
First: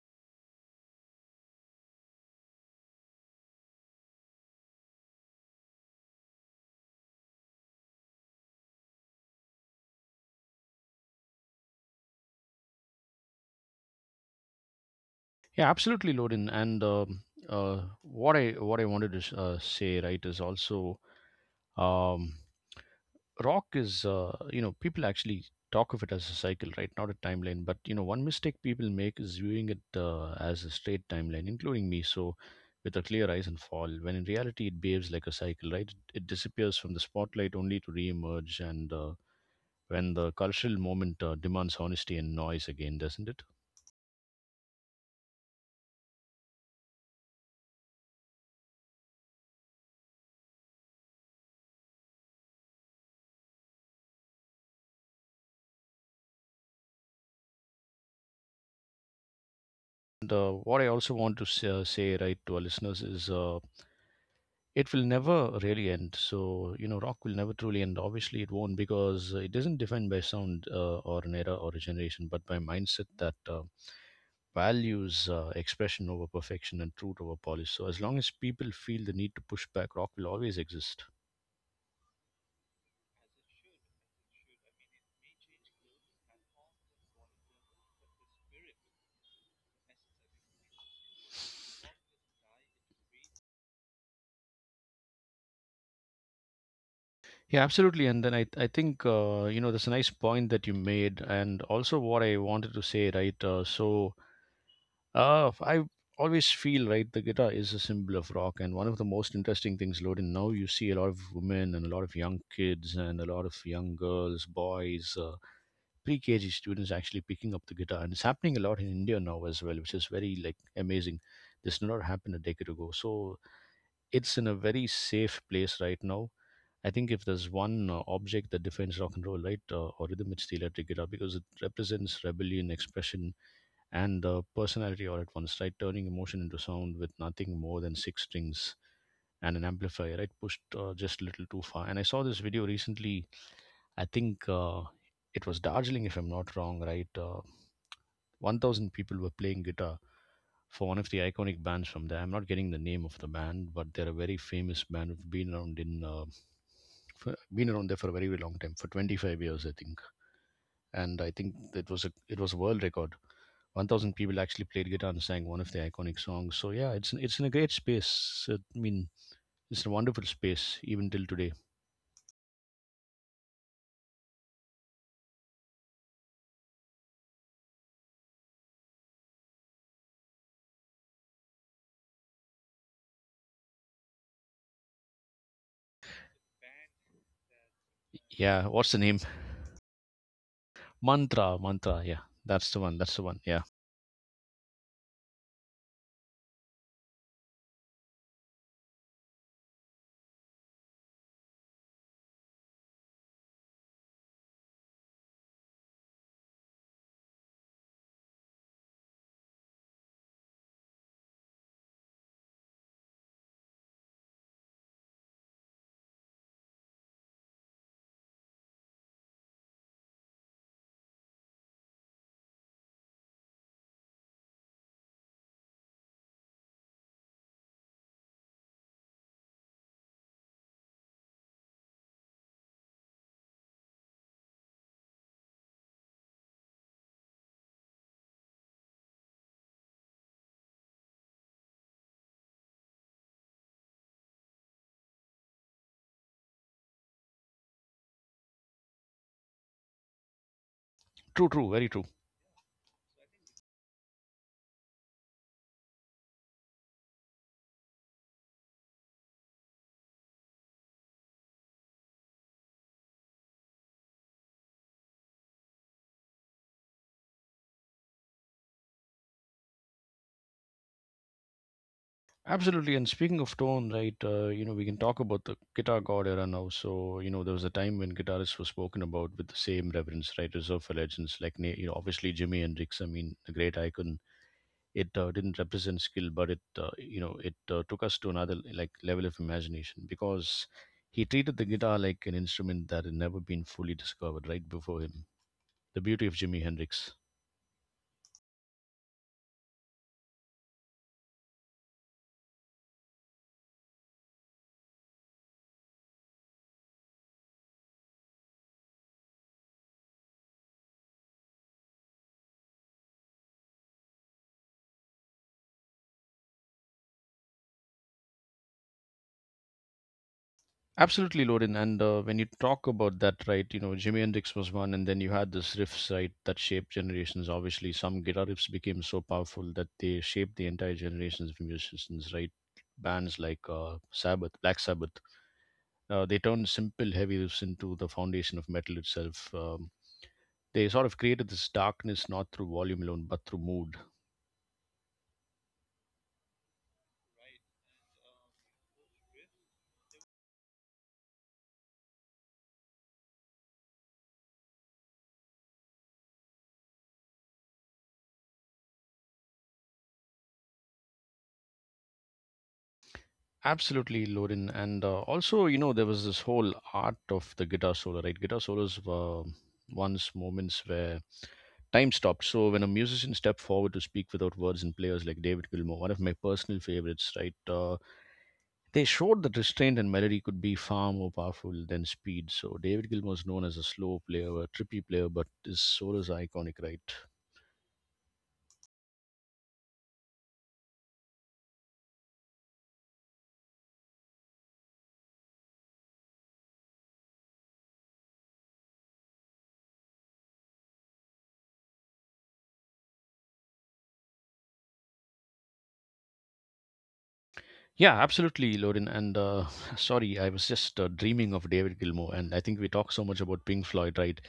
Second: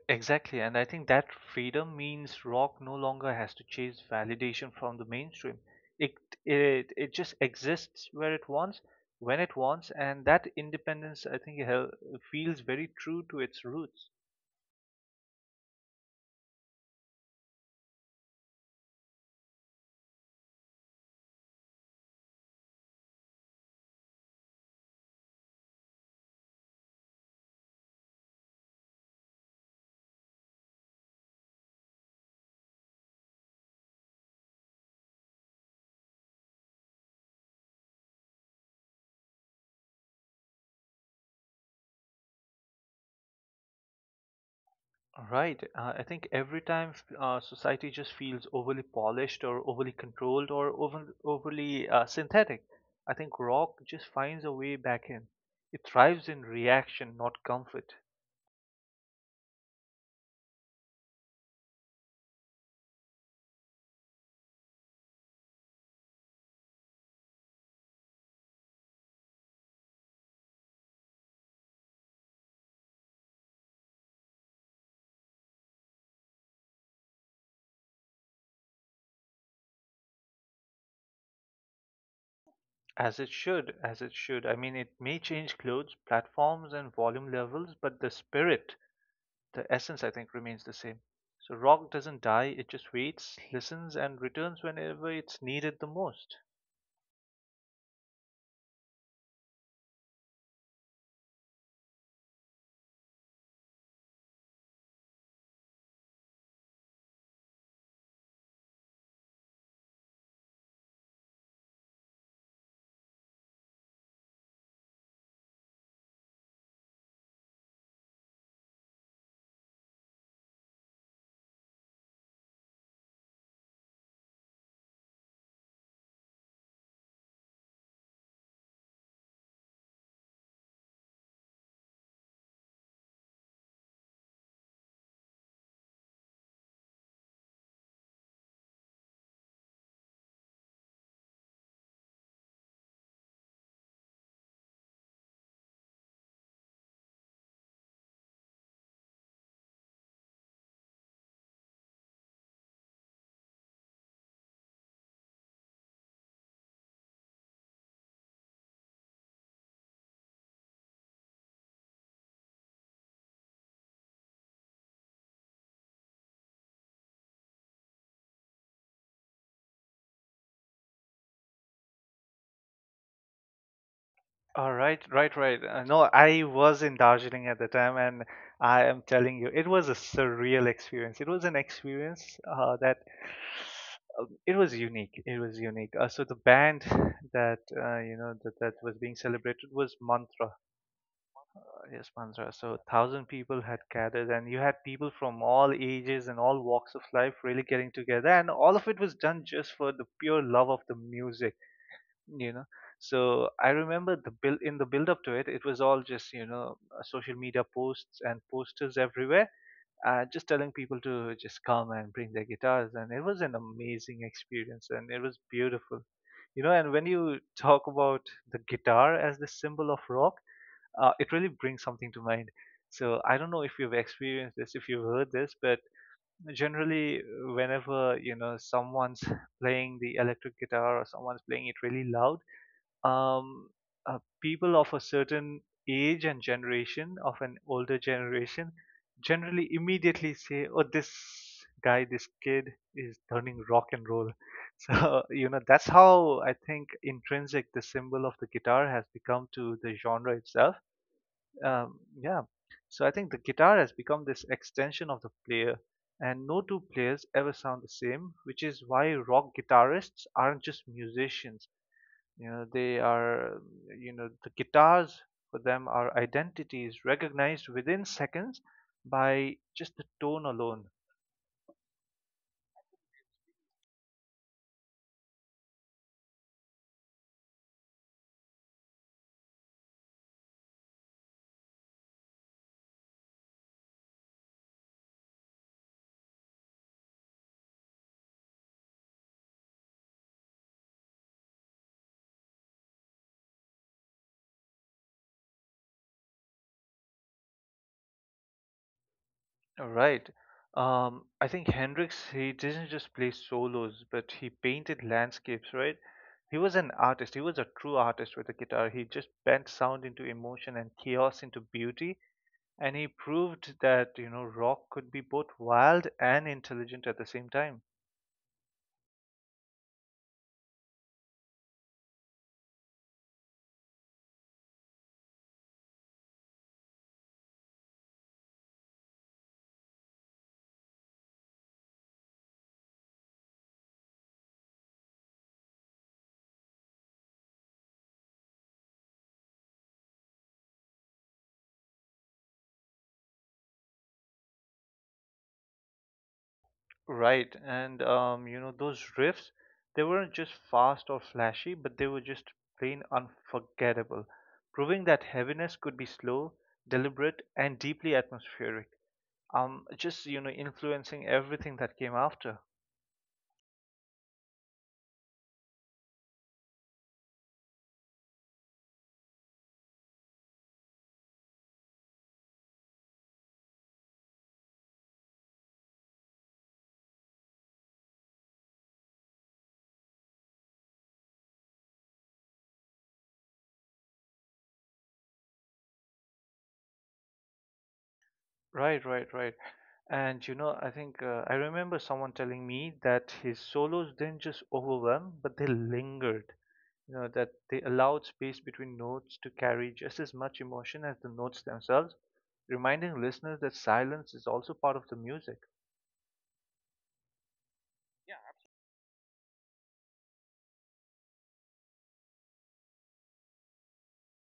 Speaker 2: Exactly, and I think that freedom means rock no longer has to chase validation from the mainstream. It it just exists where it wants, when it wants, and that independence, I think, feels very true to its roots.
Speaker 1: Yeah, absolutely, Lorin. And what I wanted to say, right, is also um, rock is you know people actually talk of it as a cycle right not a timeline but you know one mistake people make is viewing it as a straight timeline including me so with a clear eyes and fall when in reality it behaves like a cycle right it disappears from the spotlight only to re-emerge and when the cultural moment demands honesty and noise again doesn't it
Speaker 2: Right. I think every time society just feels overly polished or overly controlled or overly synthetic, I think rock just finds a way back in. It thrives in reaction, not comfort.
Speaker 1: and what I also want to say right to our listeners is it will never really end. So, you know, rock will never truly end. Obviously, it won't because it isn't defined by sound or an era or a generation, but by mindset that values expression over perfection and truth over polish. So, as long as people feel the need to push back, rock will always exist.
Speaker 2: As it should, as it should. I mean, it may change clothes, platforms, and volume levels, but the spirit, the essence, I think, remains the same. So rock doesn't die, it just waits, listens, and returns whenever it's needed the most.
Speaker 1: Yeah, absolutely. And then I think, you know, that's a nice point that you made. And also what I wanted to say, right? I always feel right. The guitar is a symbol of rock, and one of the most interesting things, Loden. Now you see a lot of women and a lot of young kids and a lot of young girls, boys, pre-KG students actually picking up the guitar, and it's happening a lot in India now as well, which is very like amazing. This did not happen a decade ago, so it's in a very safe place right now. I think if there's one object that defines rock and roll, right, or rhythm, it's the electric guitar because it represents rebellion, expression, and personality all at once, right? Turning emotion into sound with nothing more than six strings and an amplifier, right? Pushed just a little too far. And I saw this video recently. I think it was Darjeeling, if I'm not wrong, right? 1,000 people were playing guitar for one of the iconic bands from there. I'm not getting the name of the band, but they're a very famous band who've been around in been around there for a very, very long time, for 25 years, I think. And I think it was a world record. 1,000 people actually played guitar and sang one of the iconic songs. So yeah, it's in a great space. So, I mean, it's a wonderful space even till today.
Speaker 2: All right, right, right. No, I was in Darjeeling at the time, and I am telling you, it was a surreal experience. It was an experience that it was unique. It was unique. So the band that you know,
Speaker 1: Yeah,
Speaker 2: that
Speaker 1: what's
Speaker 2: was
Speaker 1: the
Speaker 2: being
Speaker 1: name?
Speaker 2: celebrated was Mantra.
Speaker 1: Mantra, mantra.
Speaker 2: Yes,
Speaker 1: Yeah,
Speaker 2: Mansa.
Speaker 1: that's
Speaker 2: So,
Speaker 1: the one. That's the
Speaker 2: thousand
Speaker 1: one.
Speaker 2: people
Speaker 1: Yeah,
Speaker 2: had gathered, and you had people from all ages and all walks of life really getting together, and all of it was done just for the pure love of the music, you know. So, I remember the build up to it. It was all just, you know, social media posts and posters everywhere, just telling people to just come and bring their guitars, and it was an amazing experience, and it was beautiful, you know. And when you talk about the guitar as the symbol of rock, it really brings something to mind. So I don't know if you've experienced this, if you've heard this, but generally, whenever, you know, someone's playing the electric guitar or someone's playing it really loud, um, people of a certain age and generation, of an older generation, generally immediately say, "Oh, this guy, this kid is turning rock and roll." So, you know, that's how, I think, intrinsic the symbol of the guitar has become to the genre itself.
Speaker 1: true, true, very
Speaker 2: Um,
Speaker 1: true.
Speaker 2: yeah. So I think the guitar has become this extension of the player, and no two players ever sound the same, which is why rock guitarists aren't just musicians. You know, they are, you know, the guitars for them are identities recognized within seconds by just the tone alone.
Speaker 1: Absolutely. And speaking of tone, right? You know, we can talk about the guitar god era now. So you know, there was a time when guitarists were spoken about with the same reverence, right? Reserved for legends like, you know, obviously Jimi Hendrix. I mean, a great icon it didn't represent skill but it you know it took us to another like level of imagination because he treated the guitar like an instrument that had never been fully discovered right before him the beauty of jimi hendrix
Speaker 2: Right. I think Hendrix, he didn't just play solos, but he painted landscapes, right? He was an artist. He was a true artist with the guitar. He just bent sound into emotion and chaos into beauty, and he proved that, you know, rock could be both wild and intelligent at the same time.
Speaker 1: absolutely loden and when you talk about that right you know jimi hendrix was one and then you had this riffs right that shaped generations obviously some guitar riffs became so powerful that they shaped the entire generations of musicians right bands like sabbath black sabbath they turned simple heavy roofs into the foundation of metal itself. They sort of created this darkness not through volume alone, but through mood.
Speaker 2: Right. And you know, those riffs, they weren't just fast or flashy, but they were just plain unforgettable, proving that heaviness could be slow, deliberate, and deeply atmospheric, um, just, you know, influencing everything that came after.
Speaker 1: Absolutely, Lorin. And also, you know, there was this whole art of the guitar solo, right? Guitar solos were once moments where time stopped. So when a musician stepped forward to speak without words and players like David Gilmour, one of my personal favorites, right? They showed that restraint and melody could be far more powerful than speed. So David Gilmour's known as a slow player, a trippy player, but his solos are iconic, right?
Speaker 2: Right, right, right. And you know, I think, I remember someone telling me that his solos didn't just overwhelm, but they lingered. You know, that they allowed space between notes to carry just as much emotion as the notes themselves, reminding listeners that silence is also part of the music.
Speaker 1: Yeah, absolutely, Lorin. And sorry, I was just dreaming of David Gilmour, and I think we talk so much about Pink Floyd, right?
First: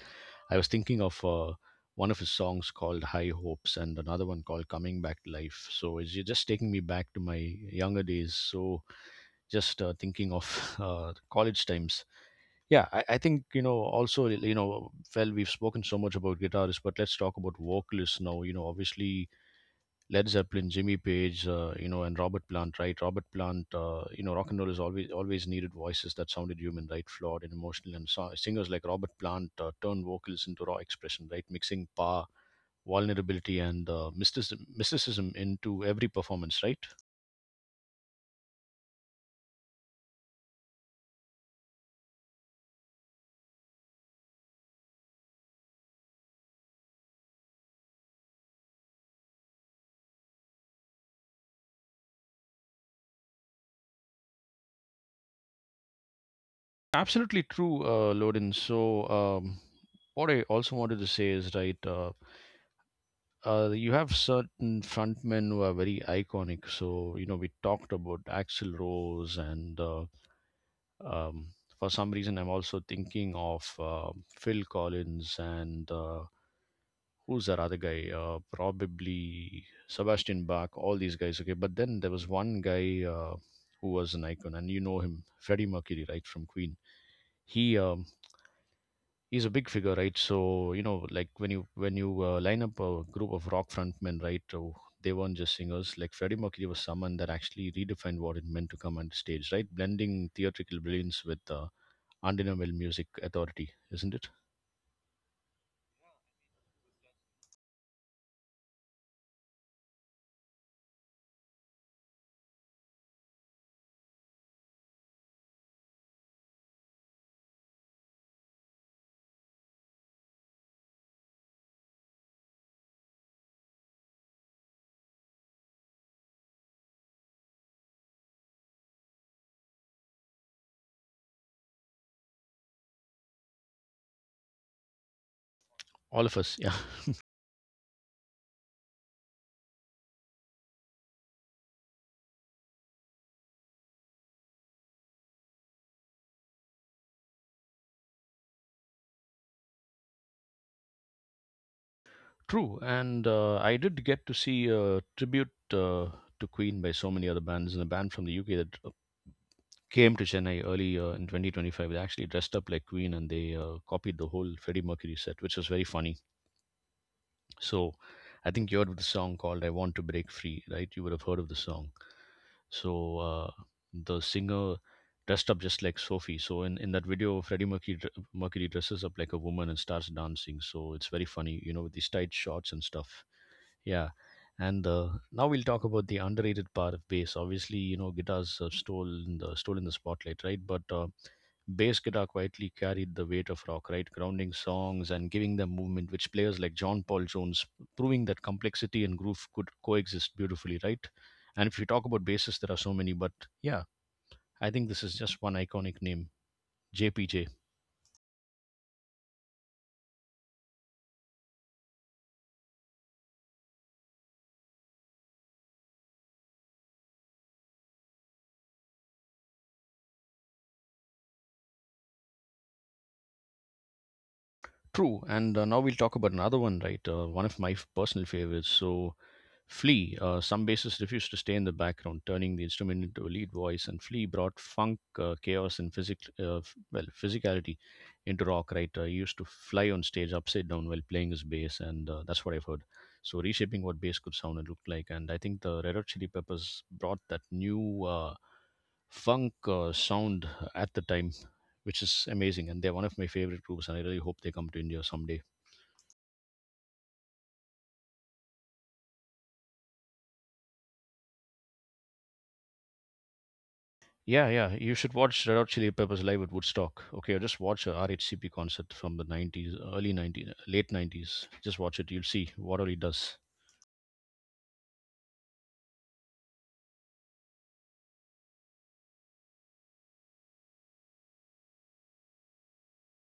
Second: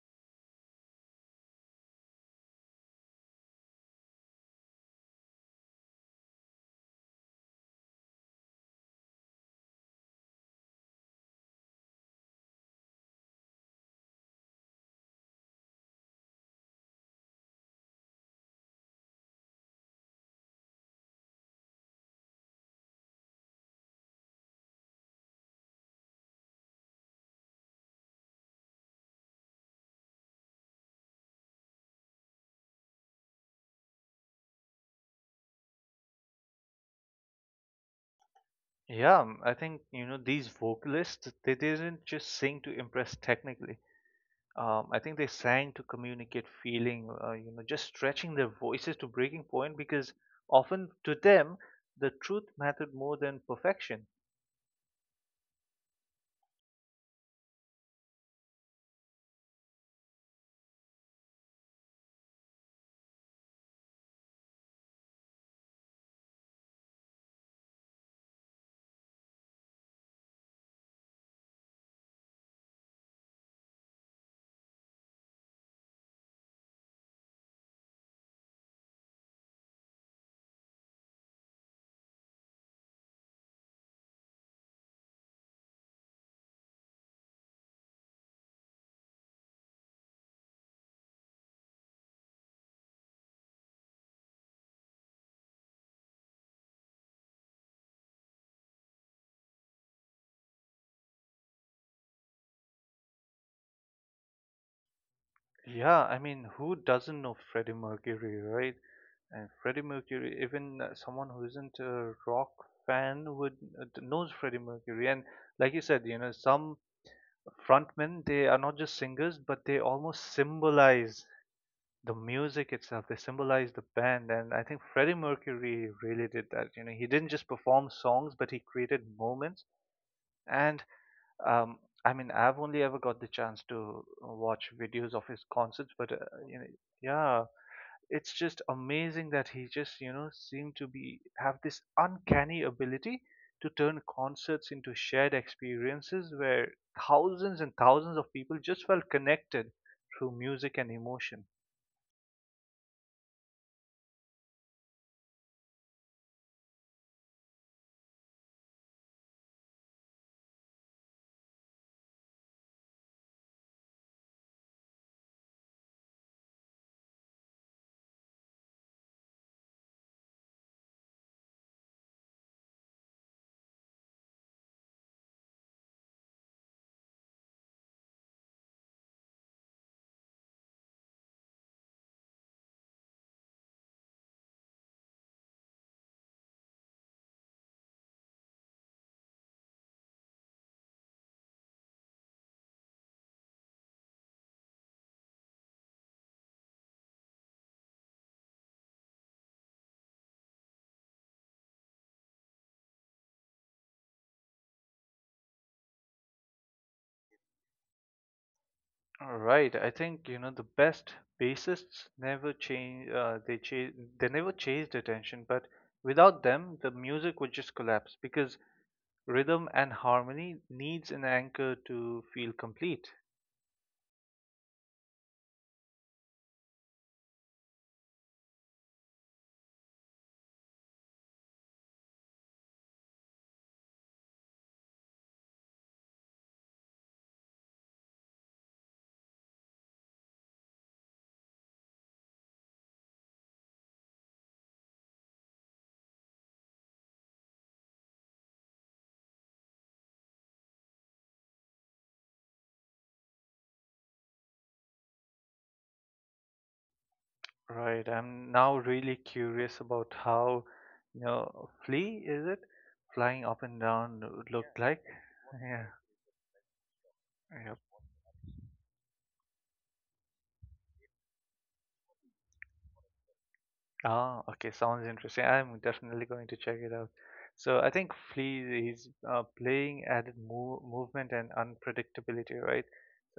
Speaker 1: I was thinking of one of his songs called High Hopes and another one called Coming Back to Life. So it's just taking me back to my younger days. So just thinking of college times. Yeah, I think, you know, also, you know, well, we've spoken so much about guitarists, but let's talk about vocalists now. You know, obviously Led Zeppelin, Jimmy Page, you know, and Robert Plant, right? Robert Plant, you know, rock and roll has always needed voices that sounded human, right? Flawed and emotional. And so, singers like Robert Plant turned vocals into raw expression, right? Mixing power, vulnerability, and mysticism into every performance, right?
Speaker 2: Yeah. I think, you know, these vocalists, they didn't just sing to impress technically. I think they sang to communicate feeling, you know, just stretching their voices to breaking point because often to them the truth mattered more than perfection.
Speaker 1: Absolutely true, Loden. So, what I also wanted to say is, right? You have certain frontmen who are very iconic. So, you know, we talked about Axl Rose, and um, for some reason, I'm also thinking of Phil Collins and who's that other guy? Probably Sebastian Bach, all these guys. Okay, but then there was one guy who was an icon, and you know him, Freddie Mercury, right, from Queen. He um, he's a big figure, right? So you know, like when you line up a group of rock frontmen, right? Oh, they weren't just singers. Like Freddie Mercury was someone that actually redefined what it meant to come on stage, right? Blending theatrical brilliance with undeniable music authority, isn't it?
Speaker 2: Yeah, I mean, who doesn't know Freddie Mercury, right? And Freddie Mercury, even someone who isn't a rock fan would, knows Freddie Mercury. And like you said, you know, some frontmen, they are not just singers, but they almost symbolize the music itself. They symbolized the band, and I think Freddie Mercury really did that. You know, he didn't just perform songs, but he created moments. And um, I mean, I've only ever got the chance to watch videos of his concerts, but
Speaker 1: All of
Speaker 2: you
Speaker 1: us,
Speaker 2: know,
Speaker 1: yeah.
Speaker 2: yeah, it's just amazing that he just, you know, seemed to be have this uncanny ability to turn concerts into shared experiences where thousands and thousands of people just felt connected through music and emotion.
Speaker 1: True, and I did get to see a tribute to Queen by so many other bands, and a band from the UK that came to Chennai early in 2025. They actually dressed up like Queen and they copied the whole Freddie Mercury set, which was very funny. So I think you heard of the song called I Want to Break Free, right? You would have heard of the song. So the singer dressed up just like Sophie. So in that video, Mercury dresses up like a woman and starts dancing. So it's very funny, you know, with these tight shorts and stuff. Yeah, and now we'll talk about the underrated part of bass. Obviously, you know, guitars stole in the spotlight, right? But bass guitar quietly carried the weight of rock, right? Grounding songs and giving them movement, which players like John Paul Jones, proving that complexity and groove could coexist beautifully, right? And if you talk about basses, there are so many, but yeah, I think this is just one iconic name, JPJ.
Speaker 2: All right. I think, you know, the best bassists never change. They never chased attention, but without them, the music would just collapse because rhythm and harmony needs an anchor to feel complete.
Speaker 1: True, and now we'll talk about another one, right? One of my personal favorites. So Flea, some bassists refused to stay in the background, turning the instrument into a lead voice, and Flea brought funk, chaos, and well, physicality into rock, right? He used to fly on stage upside down while playing his bass, and that's what I've heard. So, reshaping what bass could sound and look like. And I think the Red Hot Chili Peppers brought that new funk sound at the time, which is amazing. And they're one of my favorite groups, and I really hope they come to India someday.
Speaker 2: Right. I'm now really curious about how, you know, Flea is it flying up and down
Speaker 1: Yeah,
Speaker 2: looked
Speaker 1: yeah. You
Speaker 2: like?
Speaker 1: should watch Red Hot
Speaker 2: Yeah.
Speaker 1: Chili Peppers live at Woodstock. Okay, or just
Speaker 2: Yeah.
Speaker 1: watch a RHCP concert from the 90s, early 90s, late 90s. Just watch it. You'll see what all he does.
Speaker 2: Ah, okay, sounds interesting. I'm definitely going to check it out. So I think Flea is playing added movement and unpredictability, right?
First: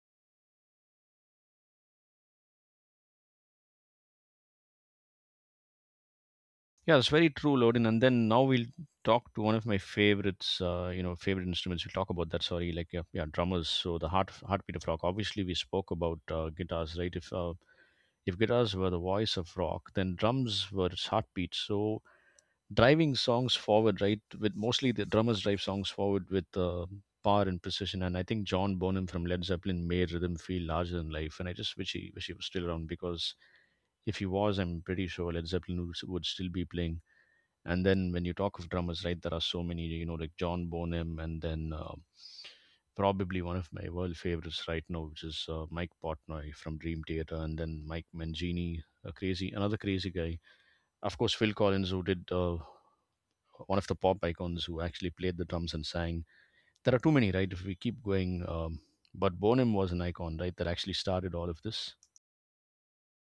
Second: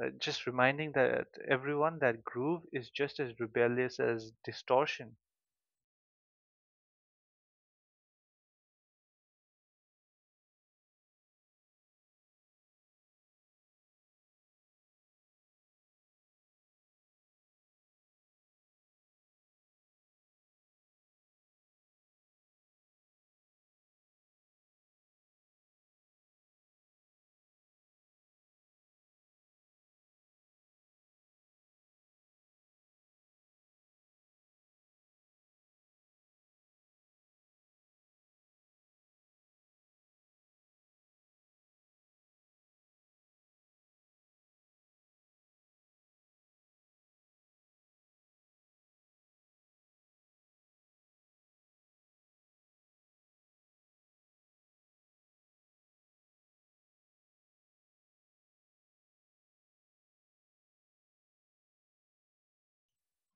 Speaker 2: Just reminding that everyone that groove is just as rebellious as distortion.
Speaker 1: Yeah, it's very true, Lodin. And then now we'll talk to one of my favorites, you know, favorite instruments. We'll talk about that. Sorry, like yeah, yeah drummers. So the heartbeat of rock. Obviously, we spoke about guitars, right? If guitars were the voice of rock, then drums were its heartbeat. So driving songs forward, right? With mostly the drummers drive songs forward with power and precision. And I think John Bonham from Led Zeppelin made rhythm feel larger than life. And I just wish he was still around because if he was, I'm pretty sure Led Zeppelin would still be playing. And then when you talk of drummers, right, there are so many, you know, like John Bonham, and then probably one of my world favorites right now, which is Mike Portnoy from Dream Theater, and then Mike Mangini, another crazy guy. Of course, Phil Collins, who did one of the pop icons who actually played the drums and sang. There are too many, right? If we keep going, but Bonham was an icon, right? That actually started all of this.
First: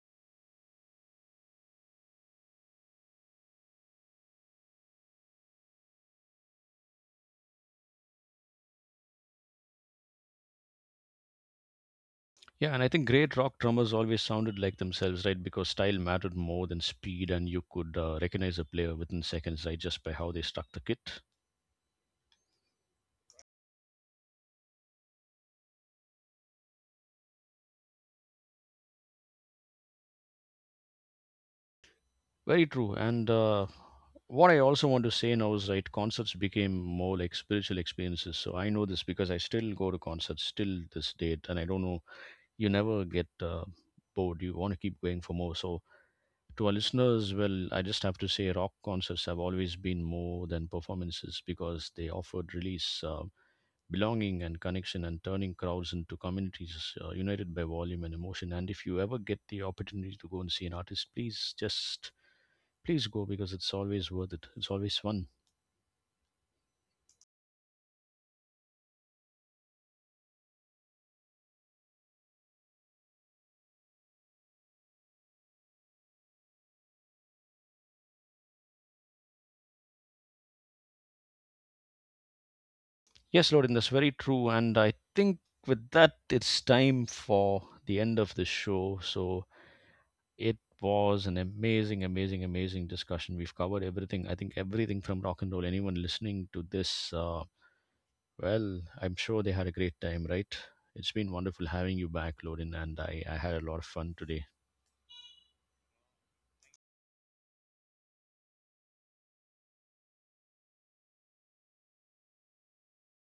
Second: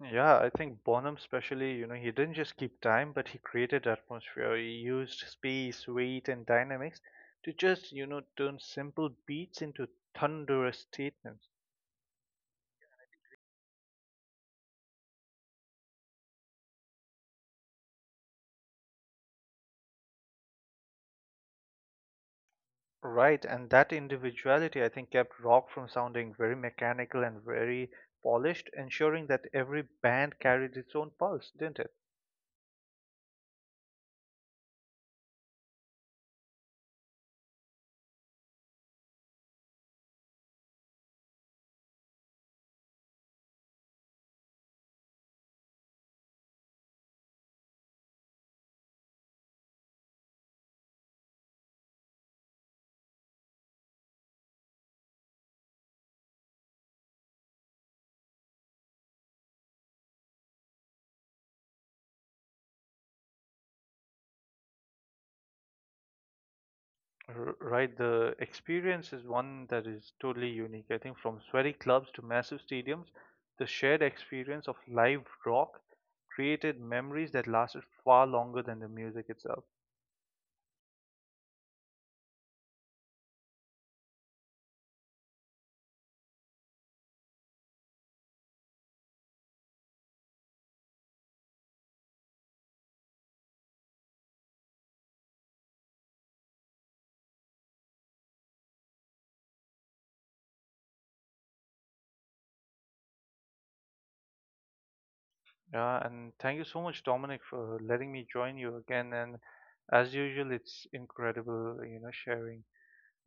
Speaker 2: Yeah, I think Bonham especially, you know, he didn't just keep time, but he created atmosphere. He used space, weight, and dynamics to just, you know, turn simple beats into thunderous statements.
Speaker 1: Yeah, and I think great rock drummers always sounded like themselves, right? Because style mattered more than speed, and you could recognize a player within seconds, right? Just by how they struck the kit.
Speaker 2: Right, and that individuality, I think, kept rock from sounding very mechanical and very polished, ensuring that every band carried its own pulse, didn't it?
Speaker 1: Very true. And what I also want to say now is, right, concerts became more like spiritual experiences. So I know this because I still go to concerts still this date, and I don't know you never get bored. You want to keep going for more. So to our listeners, well, I just have to say rock concerts have always been more than performances because they offered release, belonging and connection, and turning crowds into communities united by volume and emotion. And if you ever get the opportunity to go and see an artist, please just please go, because it's always worth it. It's always fun.
Speaker 2: Right, the experience is one that is totally unique. I think from sweaty clubs to massive stadiums, the shared experience of live rock created memories that lasted far longer than the music itself.
Speaker 1: Yes, Lord, that's very true. And I think with that, it's time for the end of the show. So it was an amazing, amazing, amazing discussion. We've covered everything. I think everything from rock and roll. Anyone listening to this, well, I'm sure they had a great time, right? It's been wonderful having you back, Lorin, and I had a lot of fun today.
Speaker 2: Yeah, and thank you so much, Dominic, for letting me join you again. And as usual, it's incredible, you know, sharing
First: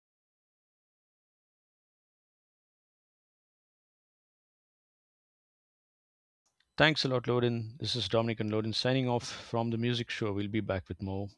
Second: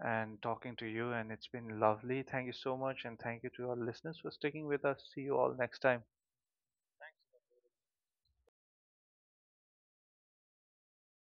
Speaker 2: and talking to you, and it's been lovely. Thank you so much, and thank you to our listeners for sticking with us. See you all next time.
Speaker 1: Thanks a lot, Lorin. This is Dominic and Lorin signing off from the music show. We'll be back with more.